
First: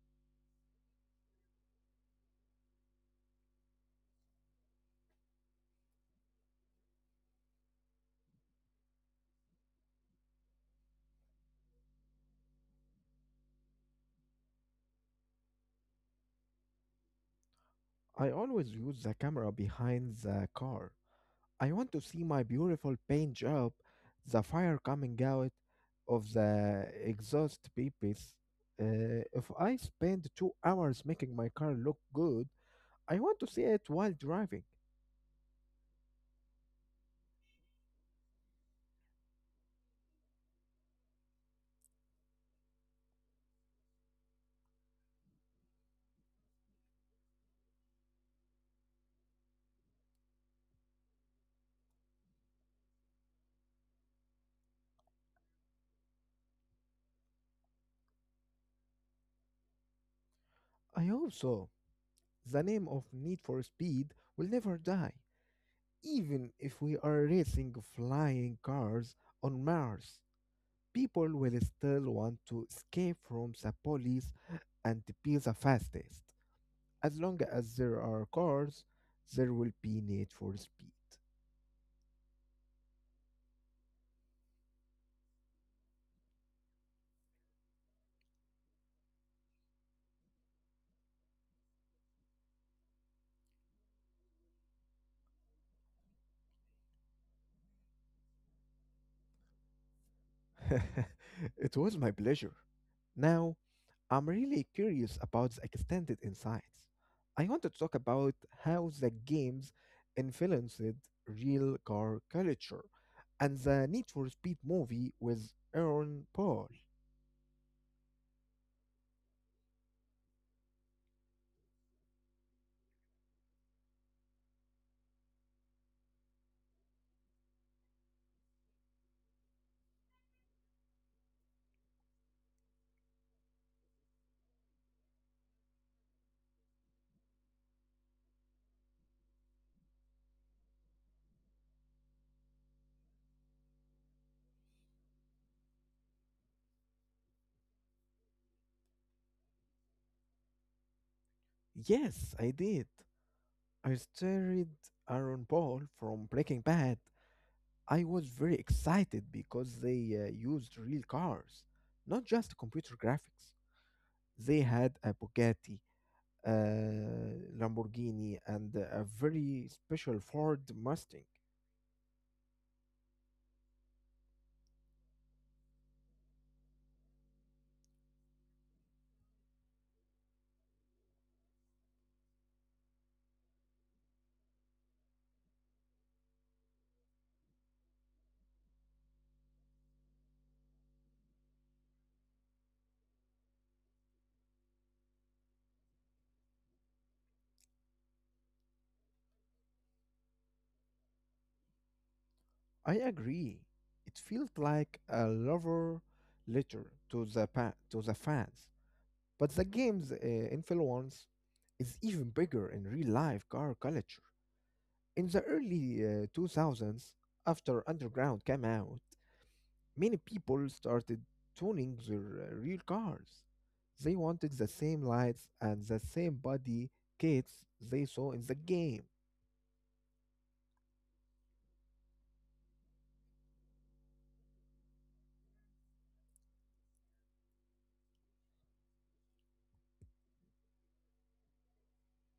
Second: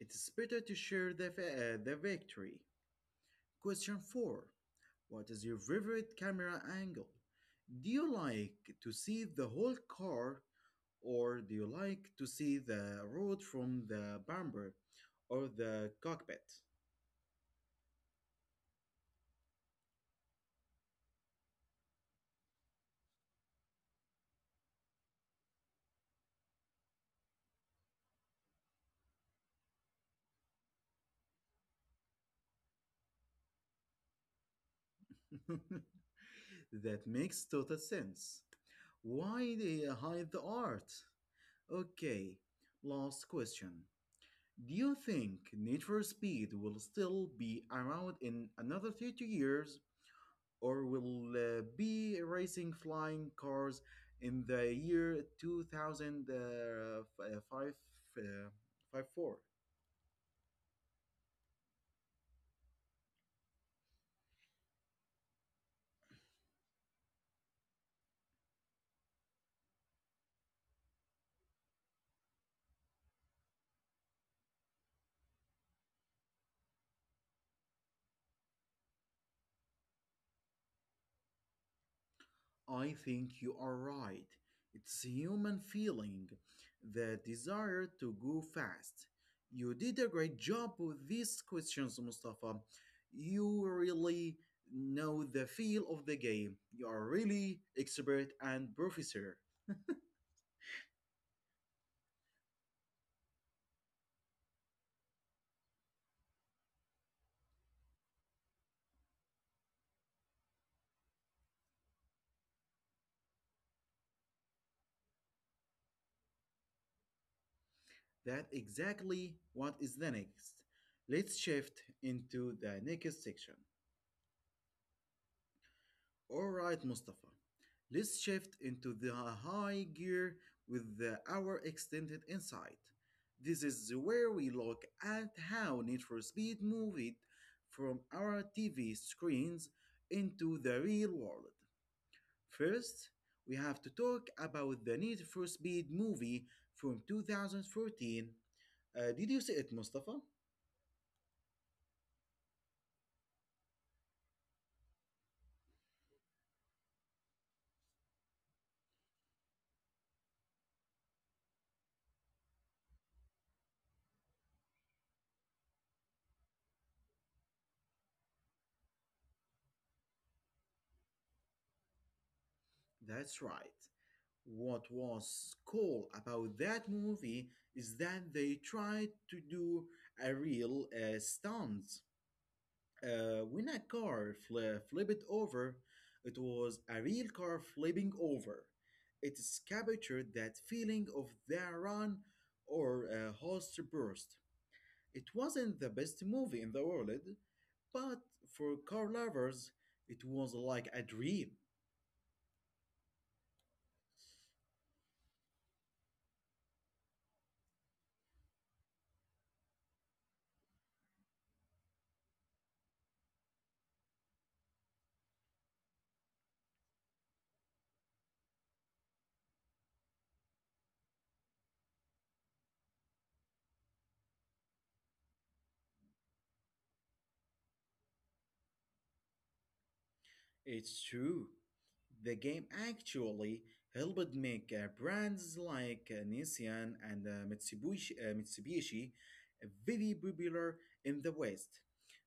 S1: It's better to share the victory. Question 4. What is your favorite camera angle? Do you like to see the whole car, or do you like to see the road from the bumper or the cockpit?
S2: I always use the camera behind the car. I want to see my beautiful paint job, the fire coming out of the exhaust pipes. If I spend 2 hours making my car look good, I want to see it while driving.
S1: That makes total sense. Why they hide the art? Okay, last question. Do you think Need for Speed will still be around in another 30 years, or will be racing flying cars in the year 2054?
S2: I hope so. The name of Need for Speed will never die, even if we are racing flying cars on Mars. People will still want to escape from the police and be the fastest. As long as there are cars, there will be need for speed.
S1: I think you are right. It's a human feeling, the desire to go fast. You did a great job with these questions, Mustafa. You really know the feel of the game. You are really expert and professor.
S2: It was my pleasure. Now, I'm really curious about the extended insights. I want to talk about how the games influenced real car culture and the Need for Speed movie with Aaron Paul.
S1: That exactly what is the next. Let's shift into the next section. All right, Mustafa. Let's shift into the high gear with our extended insight. This is where we look at how Need for Speed moved from our TV screens into the real world. First, we have to talk about the Need for Speed movie from 2014. Did you see it, Mustafa?
S2: Yes, I did. I started Aaron Paul from Breaking Bad. I was very excited because they used real cars, not just computer graphics. They had a Bugatti, a Lamborghini, and a very special Ford Mustang.
S1: That's right. What was cool about that movie is that they tried to do a real stunt. When a car flipped over, it was a real car flipping over. It captured that feeling of the run or a host burst. It wasn't the best movie in the world, but for car lovers, it was like a dream.
S2: I agree. It felt like a lover letter to to the fans. But the game's influence is even bigger in real life car culture. In the early 2000s, after Underground came out, many people started tuning their real cars. They wanted the same lights and the same body kits they saw in the game.
S1: It's true. The game actually helped make brands like Nissan and Mitsubishi very popular in the West.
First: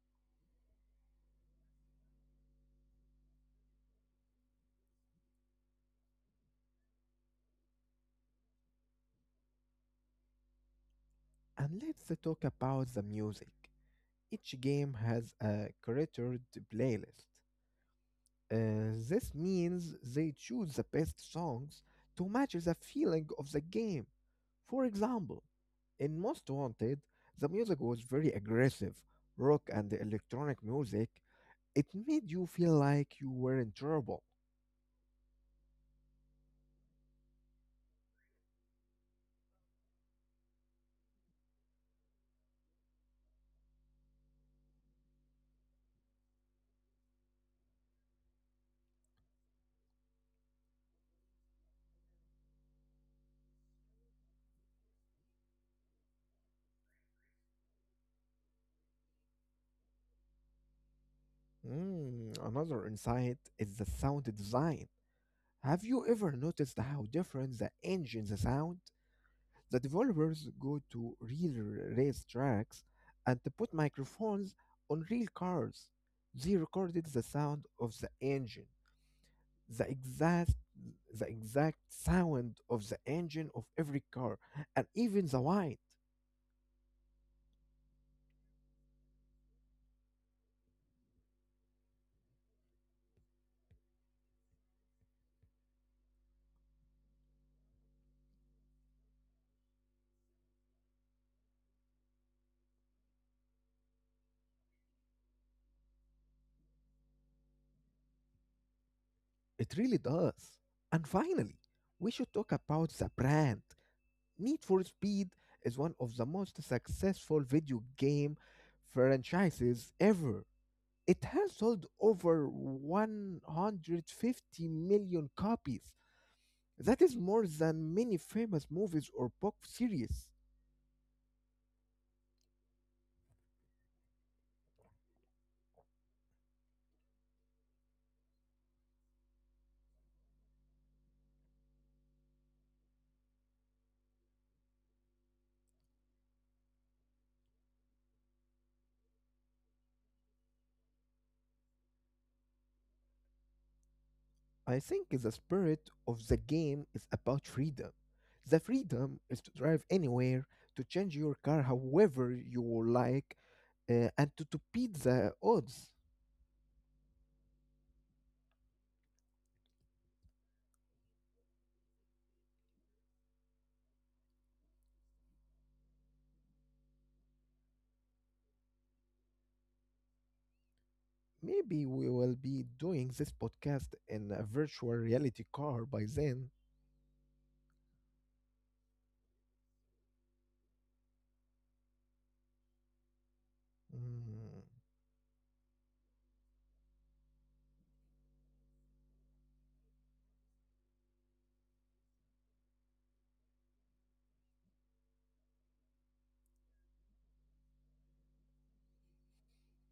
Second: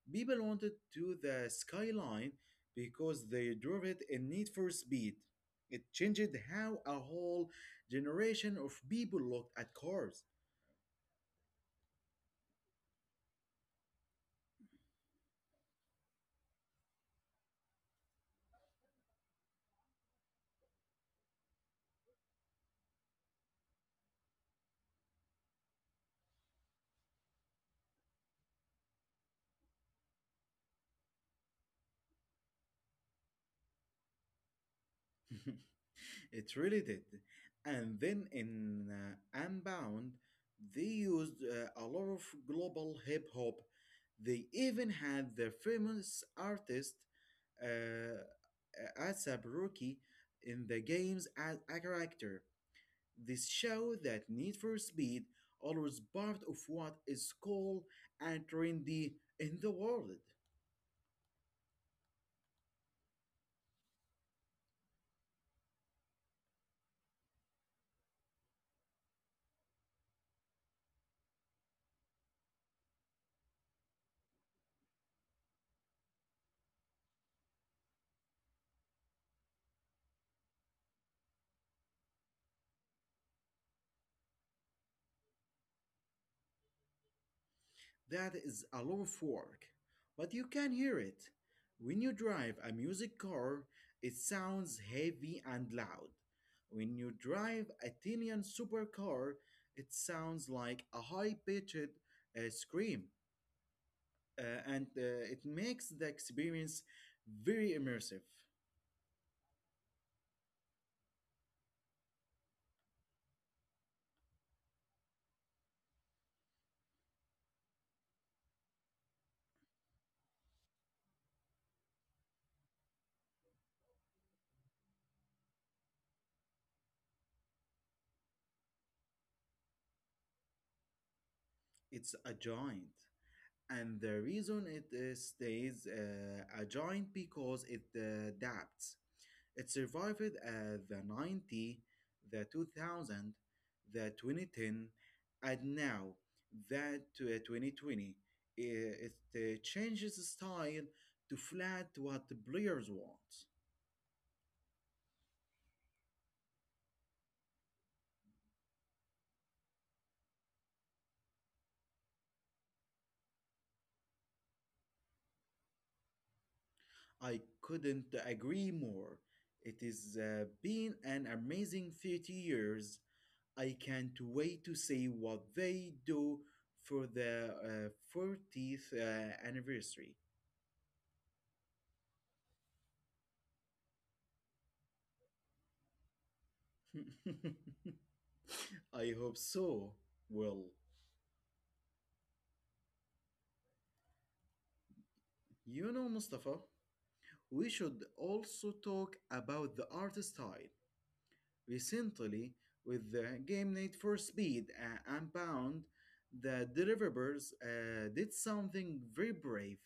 S1: People wanted to the skyline because they drove it in Need for Speed. It changed how a whole generation of people looked at cars.
S2: And let's talk about the music. Each game has a curated playlist. This means they choose the best songs to match the feeling of the game. For example, in Most Wanted, the music was very aggressive, rock and electronic music. It made you feel like you were in trouble.
S1: It really did. And then in Unbound, they used a lot of global hip hop. They even had the famous artist ASAP Rocky in the games as a character. This show that Need for Speed always part of what is cool and trendy in the world.
S2: Mm, another insight is the sound design. Have you ever noticed how different the engines sound? The developers go to real race tracks and they put microphones on real cars. They recorded the sound of the engine, the exact the exact sound of the engine of every car, and even the white.
S1: That is a lot of work, but you can hear it. When you drive a music car, it sounds heavy and loud. When you drive a Tinian supercar, it sounds like a high pitched scream, and it makes the experience very immersive.
S2: It really does. And finally, we should talk about the brand. Need for Speed is one of the most successful video game franchises ever. It has sold over 150 million copies. That is more than many famous movies or book series.
S1: It's a giant. And the reason it stays a giant because it adapts. It survived the 90, the 2000, the 2010, and now that 2020. It changes the style to flat what the players want.
S2: I think the spirit of the game is about freedom. The freedom is to drive anywhere, to change your car however you like, and to beat the odds.
S1: I couldn't agree more. It has been an amazing 30 years. I can't wait to see what they do for the 40th anniversary.
S2: Maybe we will be doing this podcast in a virtual reality car by then.
S1: I hope so. Well,
S2: Mm,
S1: you know, Mustafa, we should also talk about the art style. Recently, with the game Need for Speed and Bound, the developers did something very brave.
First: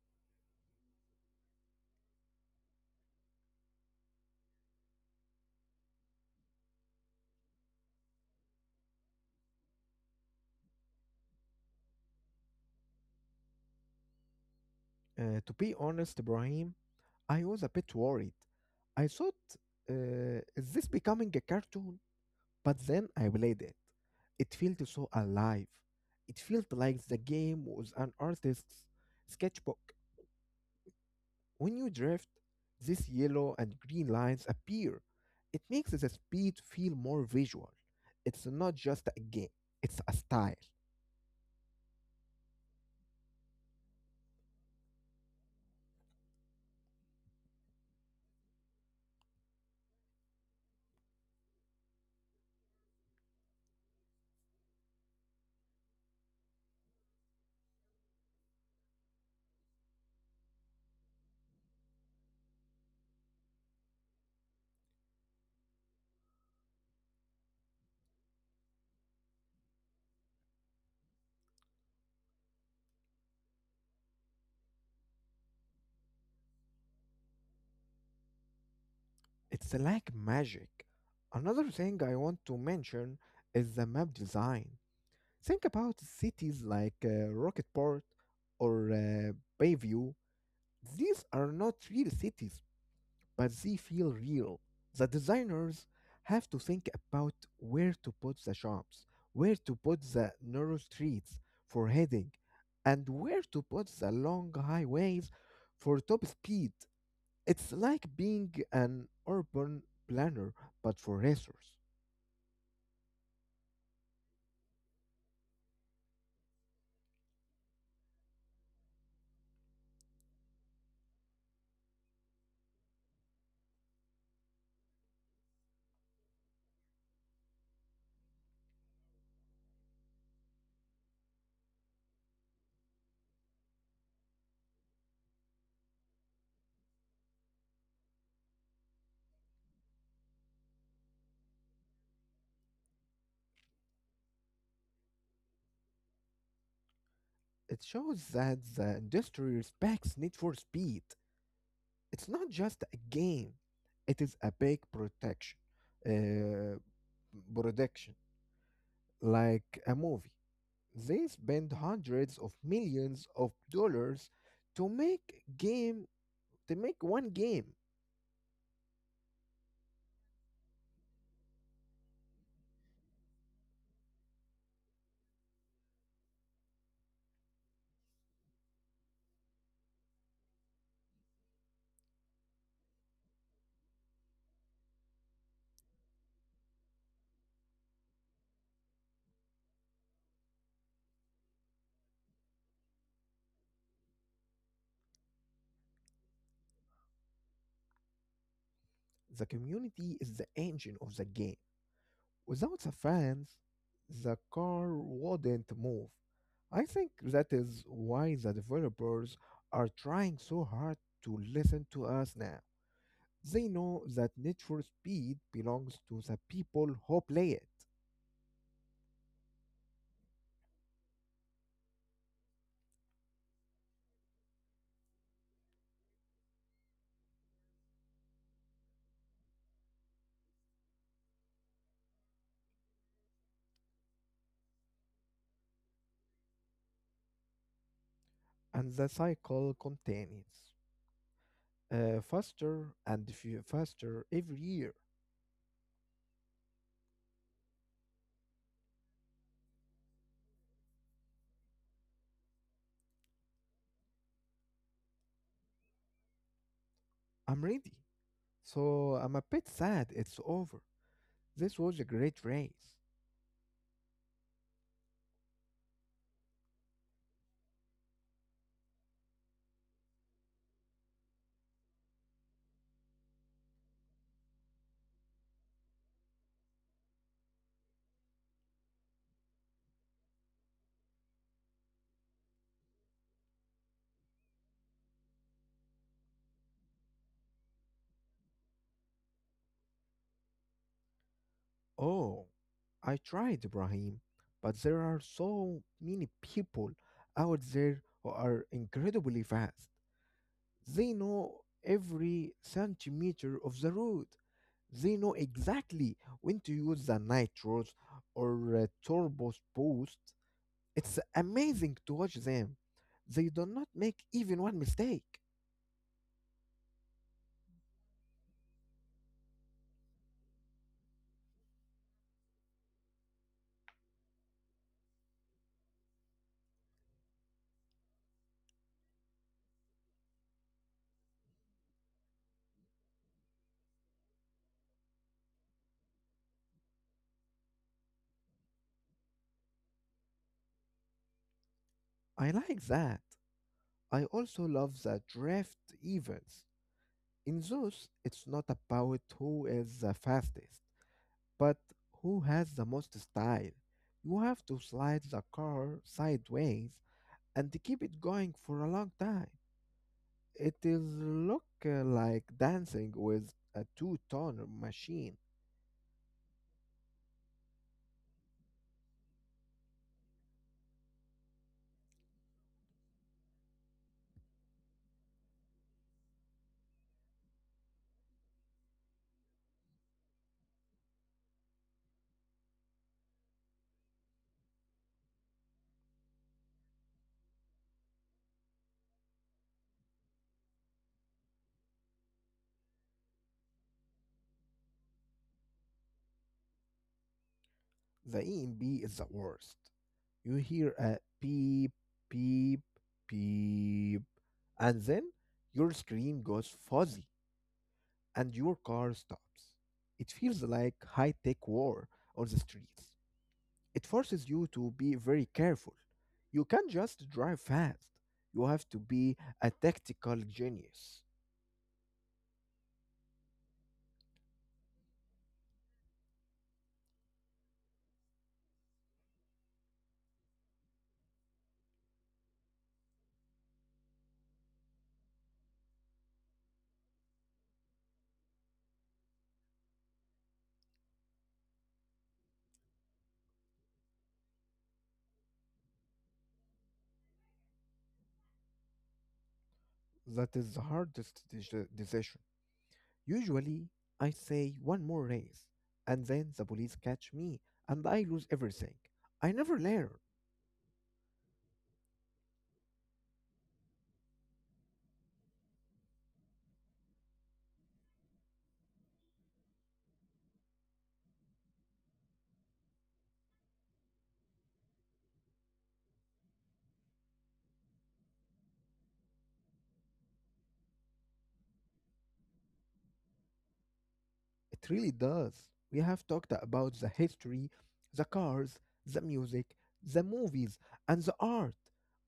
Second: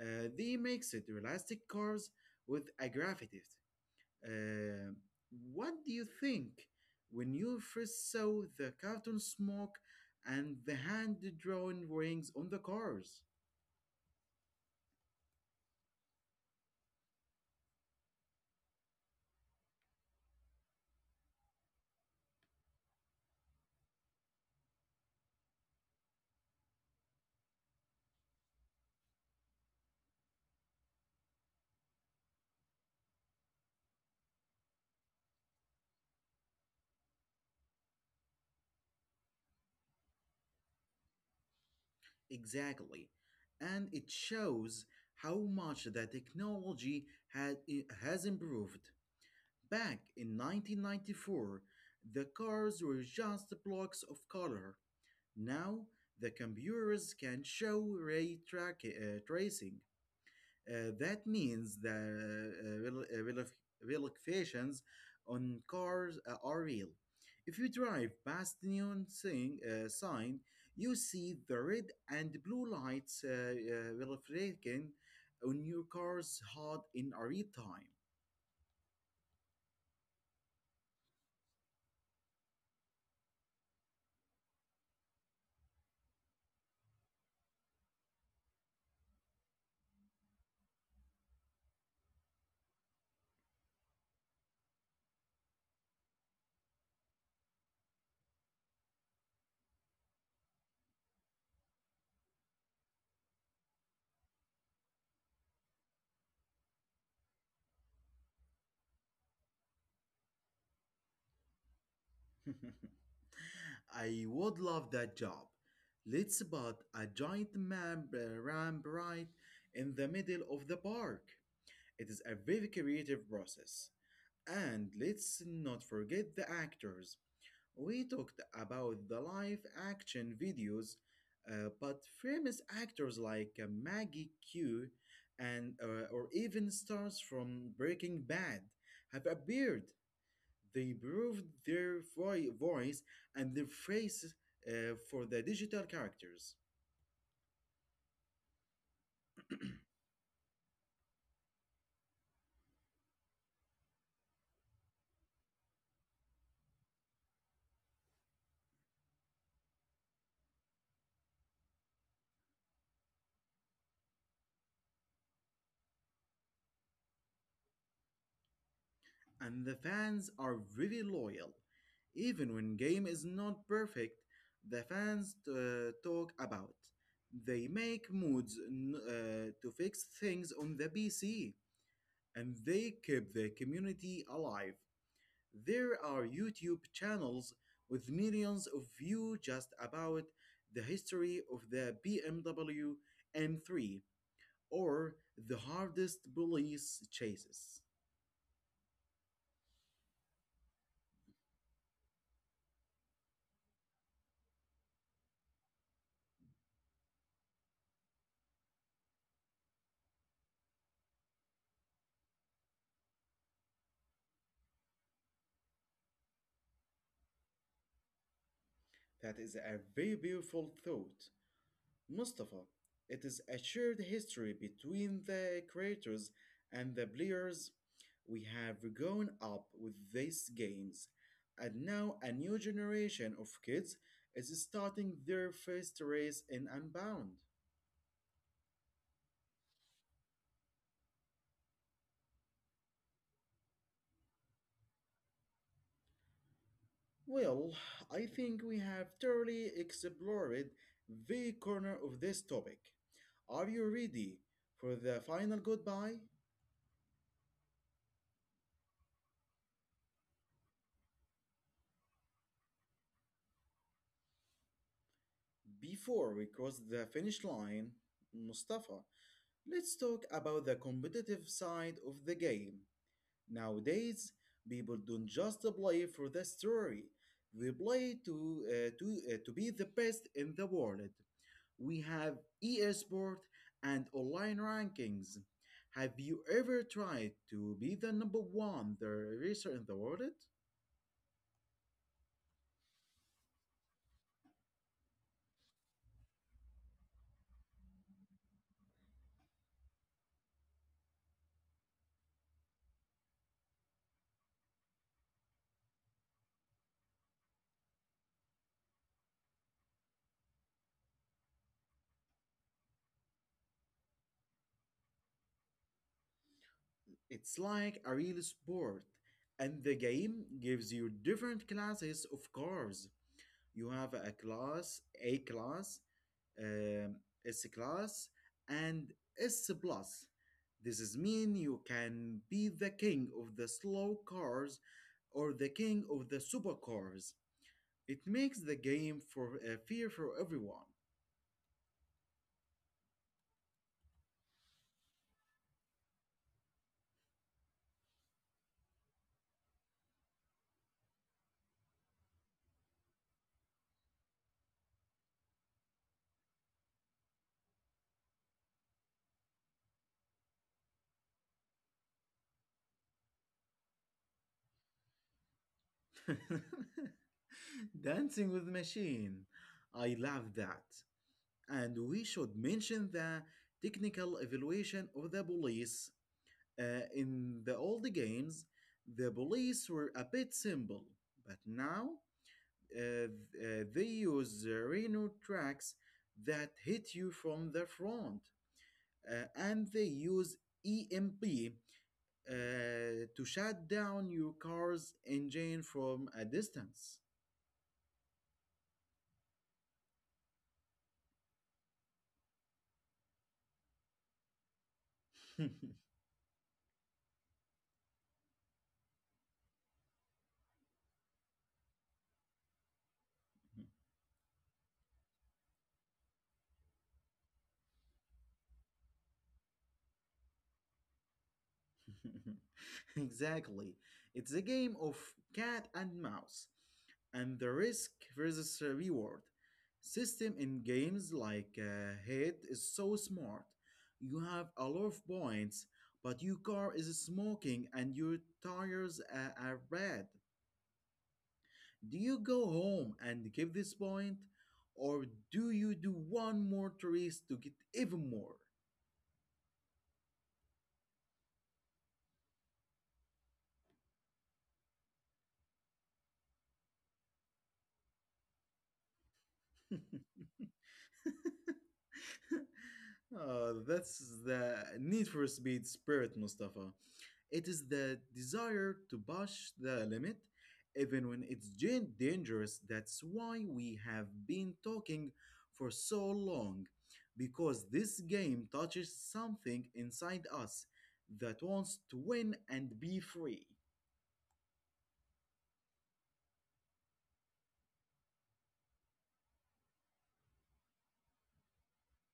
S1: They mixed realistic cars with a graffiti. Uh, what do you think when you first saw the cartoon smoke and the hand-drawn rings on the cars?
S2: To be honest, Ibrahim, I was a bit worried. I thought, is this becoming a cartoon? But then I played it. It felt so alive. It felt like the game was an artist's sketchbook. When you drift, these yellow and green lines appear. It makes the speed feel more visual. It's not just a game, it's a style.
S1: Exactly. And it shows how much the technology had, has improved. Back in 1994, the cars were just blocks of color. Now, the computers can show ray tracing, that means the relocations on cars are real. If you drive past the neon sign, you see the red and blue lights reflecting on your car's hard in a real time.
S2: It's like magic. Another thing I want to mention is the map design. Think about cities like Rocketport or Bayview. These are not real cities, but they feel real. The designers have to think about where to put the shops, where to put the narrow streets for heading, and where to put the long highways for top speed. It's like being an urban planner, but for racers.
S1: I would love that job. Let's put a giant ramp right in the middle of the park. It is a very creative process. And let's not forget the actors. We talked about the live action videos, but famous actors like Maggie Q and or even stars from Breaking Bad have appeared. They proved their voice and their face for the digital characters.
S2: It shows that the industry respects need for speed. It's not just a game, it is a big protection uh, production like a movie. They spend hundreds of millions of dollars to make one game.
S1: And the fans are very loyal. Even when game is not perfect, the fans talk about. They make mods to fix things on the PC, and they keep the community alive. There are YouTube channels with millions of views just about the history of the BMW M3 or the hardest police chases.
S2: The community is the engine of the game. Without the fans, the car wouldn't move. I think that is why the developers are trying so hard to listen to us now. They know that nature speed belongs to the people who play it,
S1: That is a very beautiful thought. Mustafa, it is a shared history between the creators and the players. We have grown up with these games, and now a new generation of kids is starting their first race in Unbound.
S2: and the cycle continues faster and faster every year.
S1: Well, I think we have thoroughly explored the corner of this topic. Are you ready for the final goodbye?
S2: I'm ready, so I'm a bit sad it's over. This was a great race.
S1: Before we cross the finish line, Mustafa, let's talk about the competitive side of the game. Nowadays, people don't just play for the story, they play to be the best in the world. We have e-sport and online rankings. Have you ever tried to be the number one the racer in the world?
S2: Oh, I tried, Ibrahim, but there are so many people out there who are incredibly fast. They know every centimeter of the road. They know exactly when to use the nitros or turbo boost. It's amazing to watch them. They do not make even one mistake.
S1: It's like a real sport, and the game gives you different classes of cars. You have a class, A class, um, S class, and S plus. This is mean you can be the king of the slow cars or the king of the supercars. It makes the game for fear for everyone.
S2: I like that. I also love the draft events. In those, it's not about who is the fastest, but who has the most style. You have to slide the car sideways and keep it going for a long time. It is look like dancing with a two-tone machine.
S1: Dancing with Machine. I love that. And we should mention the technical evaluation of the police. In the old games, the police were a bit simple, but now uh, th- they use Rhino tracks that hit you from the front, and they use EMP uh, to shut down your car's engine from a distance.
S2: The EMB is the worst. You hear a beep, beep, beep, and then your screen goes fuzzy and your car stops. It feels like high-tech war on the streets. It forces you to be very careful. You can't just drive fast. You have to be a tactical genius.
S1: Exactly. It's a game of cat and mouse, and the risk versus reward system in games like Hit is so smart. You have a lot of points, but your car is smoking and your tires are red. Do you go home and give this point, or do you do one more race to get even more?
S2: That is the hardest decision. Usually, I say one more race, and then the police catch me, and I lose everything. I never learn.
S1: That's the need for speed spirit, Mustafa. It is the desire to push the limit, even when it's dangerous. That's why we have been talking for so long, because this game touches something inside us that wants to win and be free.
S2: It really does. We have talked about the history, the cars, the music, the movies, and the art.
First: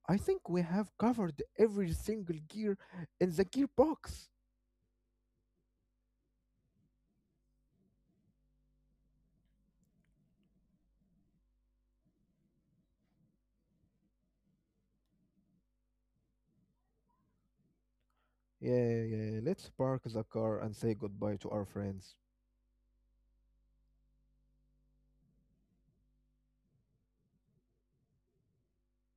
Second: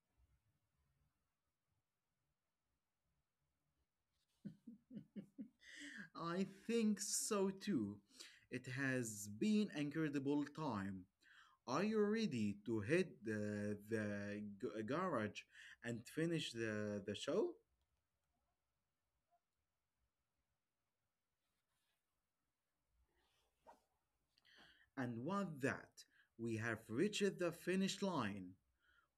S2: I think we have covered every single gear in the gearbox.
S1: I think so too. It has been incredible time. Are you ready to hit the garage and finish the show?
S2: Yeah, yeah, yeah. Let's park the car and say goodbye to our friends.
S1: And with that, we have reached the finish line.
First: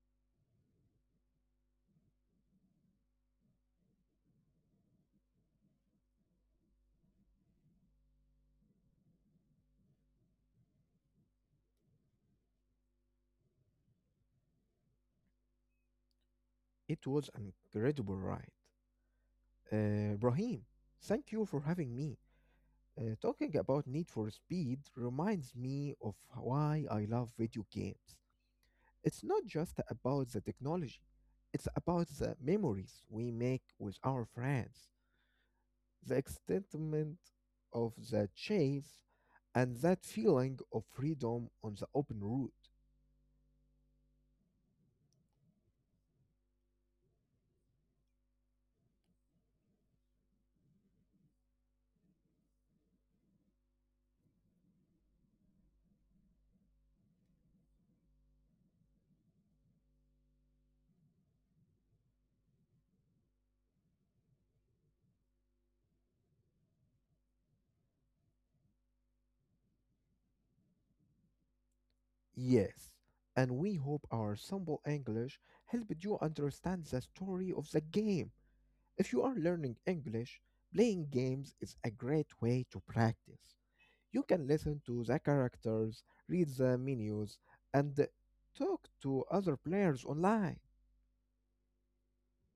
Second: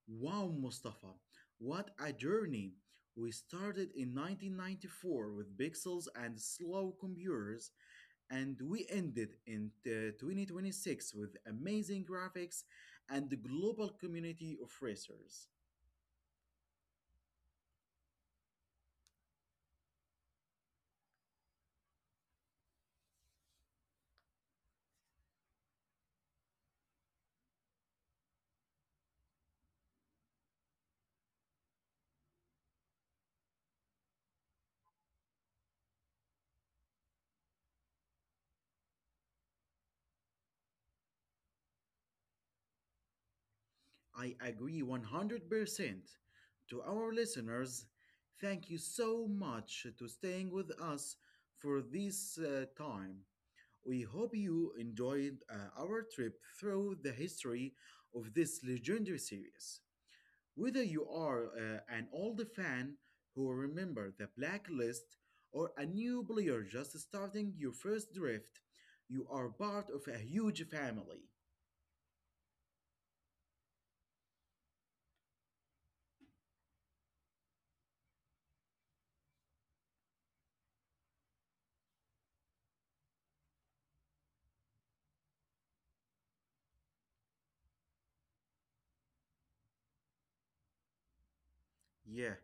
S1: Wow, Mustafa, what a journey! We started in 1994 with pixels and slow computers, and we ended in 2026 with amazing graphics and the global community of racers.
S2: It was an incredible ride. Brahim, thank you for having me. Talking about Need for Speed reminds me of why I love video games. It's not just about the technology, it's about the memories we make with our friends, the excitement of the chase, and that feeling of freedom on the open road.
S1: I agree 100%. To our listeners, thank you so much to staying with us for this time. We hope you enjoyed our trip through the history of this legendary series. Whether you are an old fan who remember the blacklist or a new player just starting your first drift, you are part of a huge family.
S2: Yes, and we hope our simple English helped you understand the story of the game. If you are learning English, playing games is a great way to practice. You can listen to the characters, read the menus, and talk to other players online.
S1: Yeah,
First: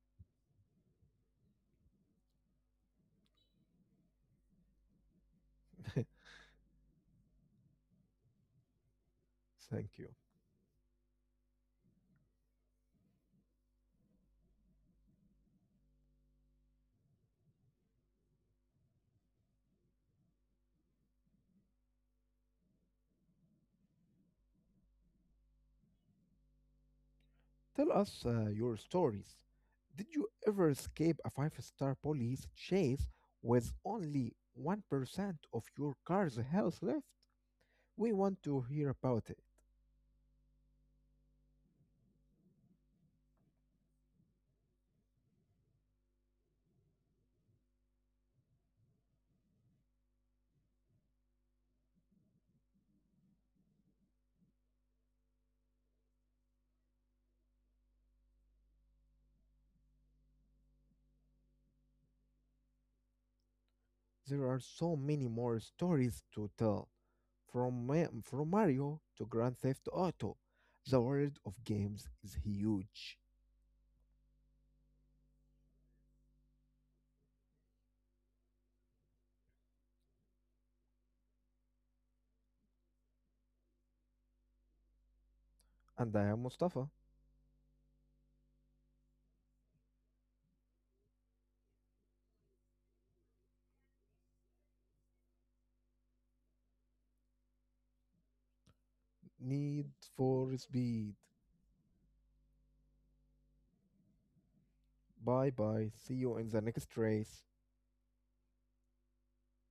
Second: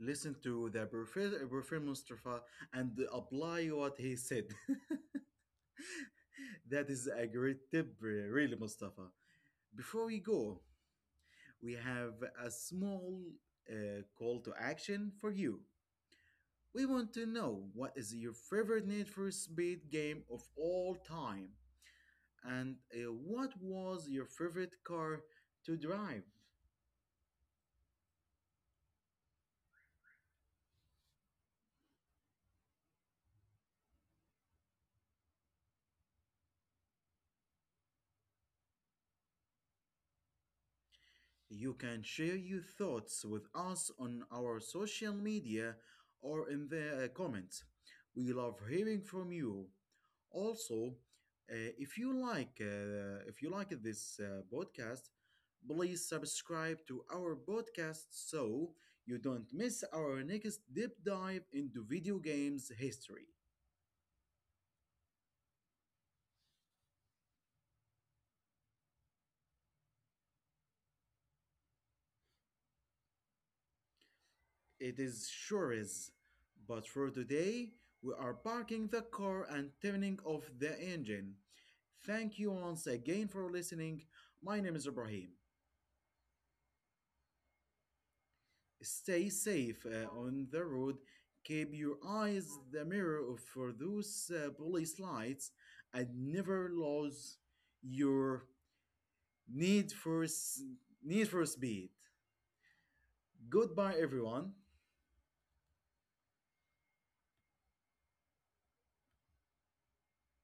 S1: listen to the Professor Mustafa and apply what he said. That is a great tip, really, Mustafa.
S2: Thank
S1: Before
S2: you.
S1: we go, we have a small call to action for you. We want to know what is your favorite Need for Speed game of all time and what was your favorite car to drive.
S2: Tell us your stories. Did you ever escape a 5-star police chase with only 1% of your car's health left? We want to hear about it.
S1: You can share your thoughts with us on our social media or in the comments. We love hearing from you. Also, if you like this podcast, please subscribe to our podcast so you don't miss our next deep dive into video games history.
S2: There are so many more stories to tell from, from Mario to Grand Theft Auto. The world of games is huge.
S1: It is sure is. But for today, we are parking the car and turning off the engine. Thank you once again for listening. My name is Ibrahim.
S2: And I am Mustafa.
S1: Stay safe on the road. Keep your eyes the mirror for those police lights, and never lose your need
S2: Need
S1: for s-
S2: for Speed.
S1: need for speed. Goodbye, everyone.
S2: Bye bye. See you in the next race.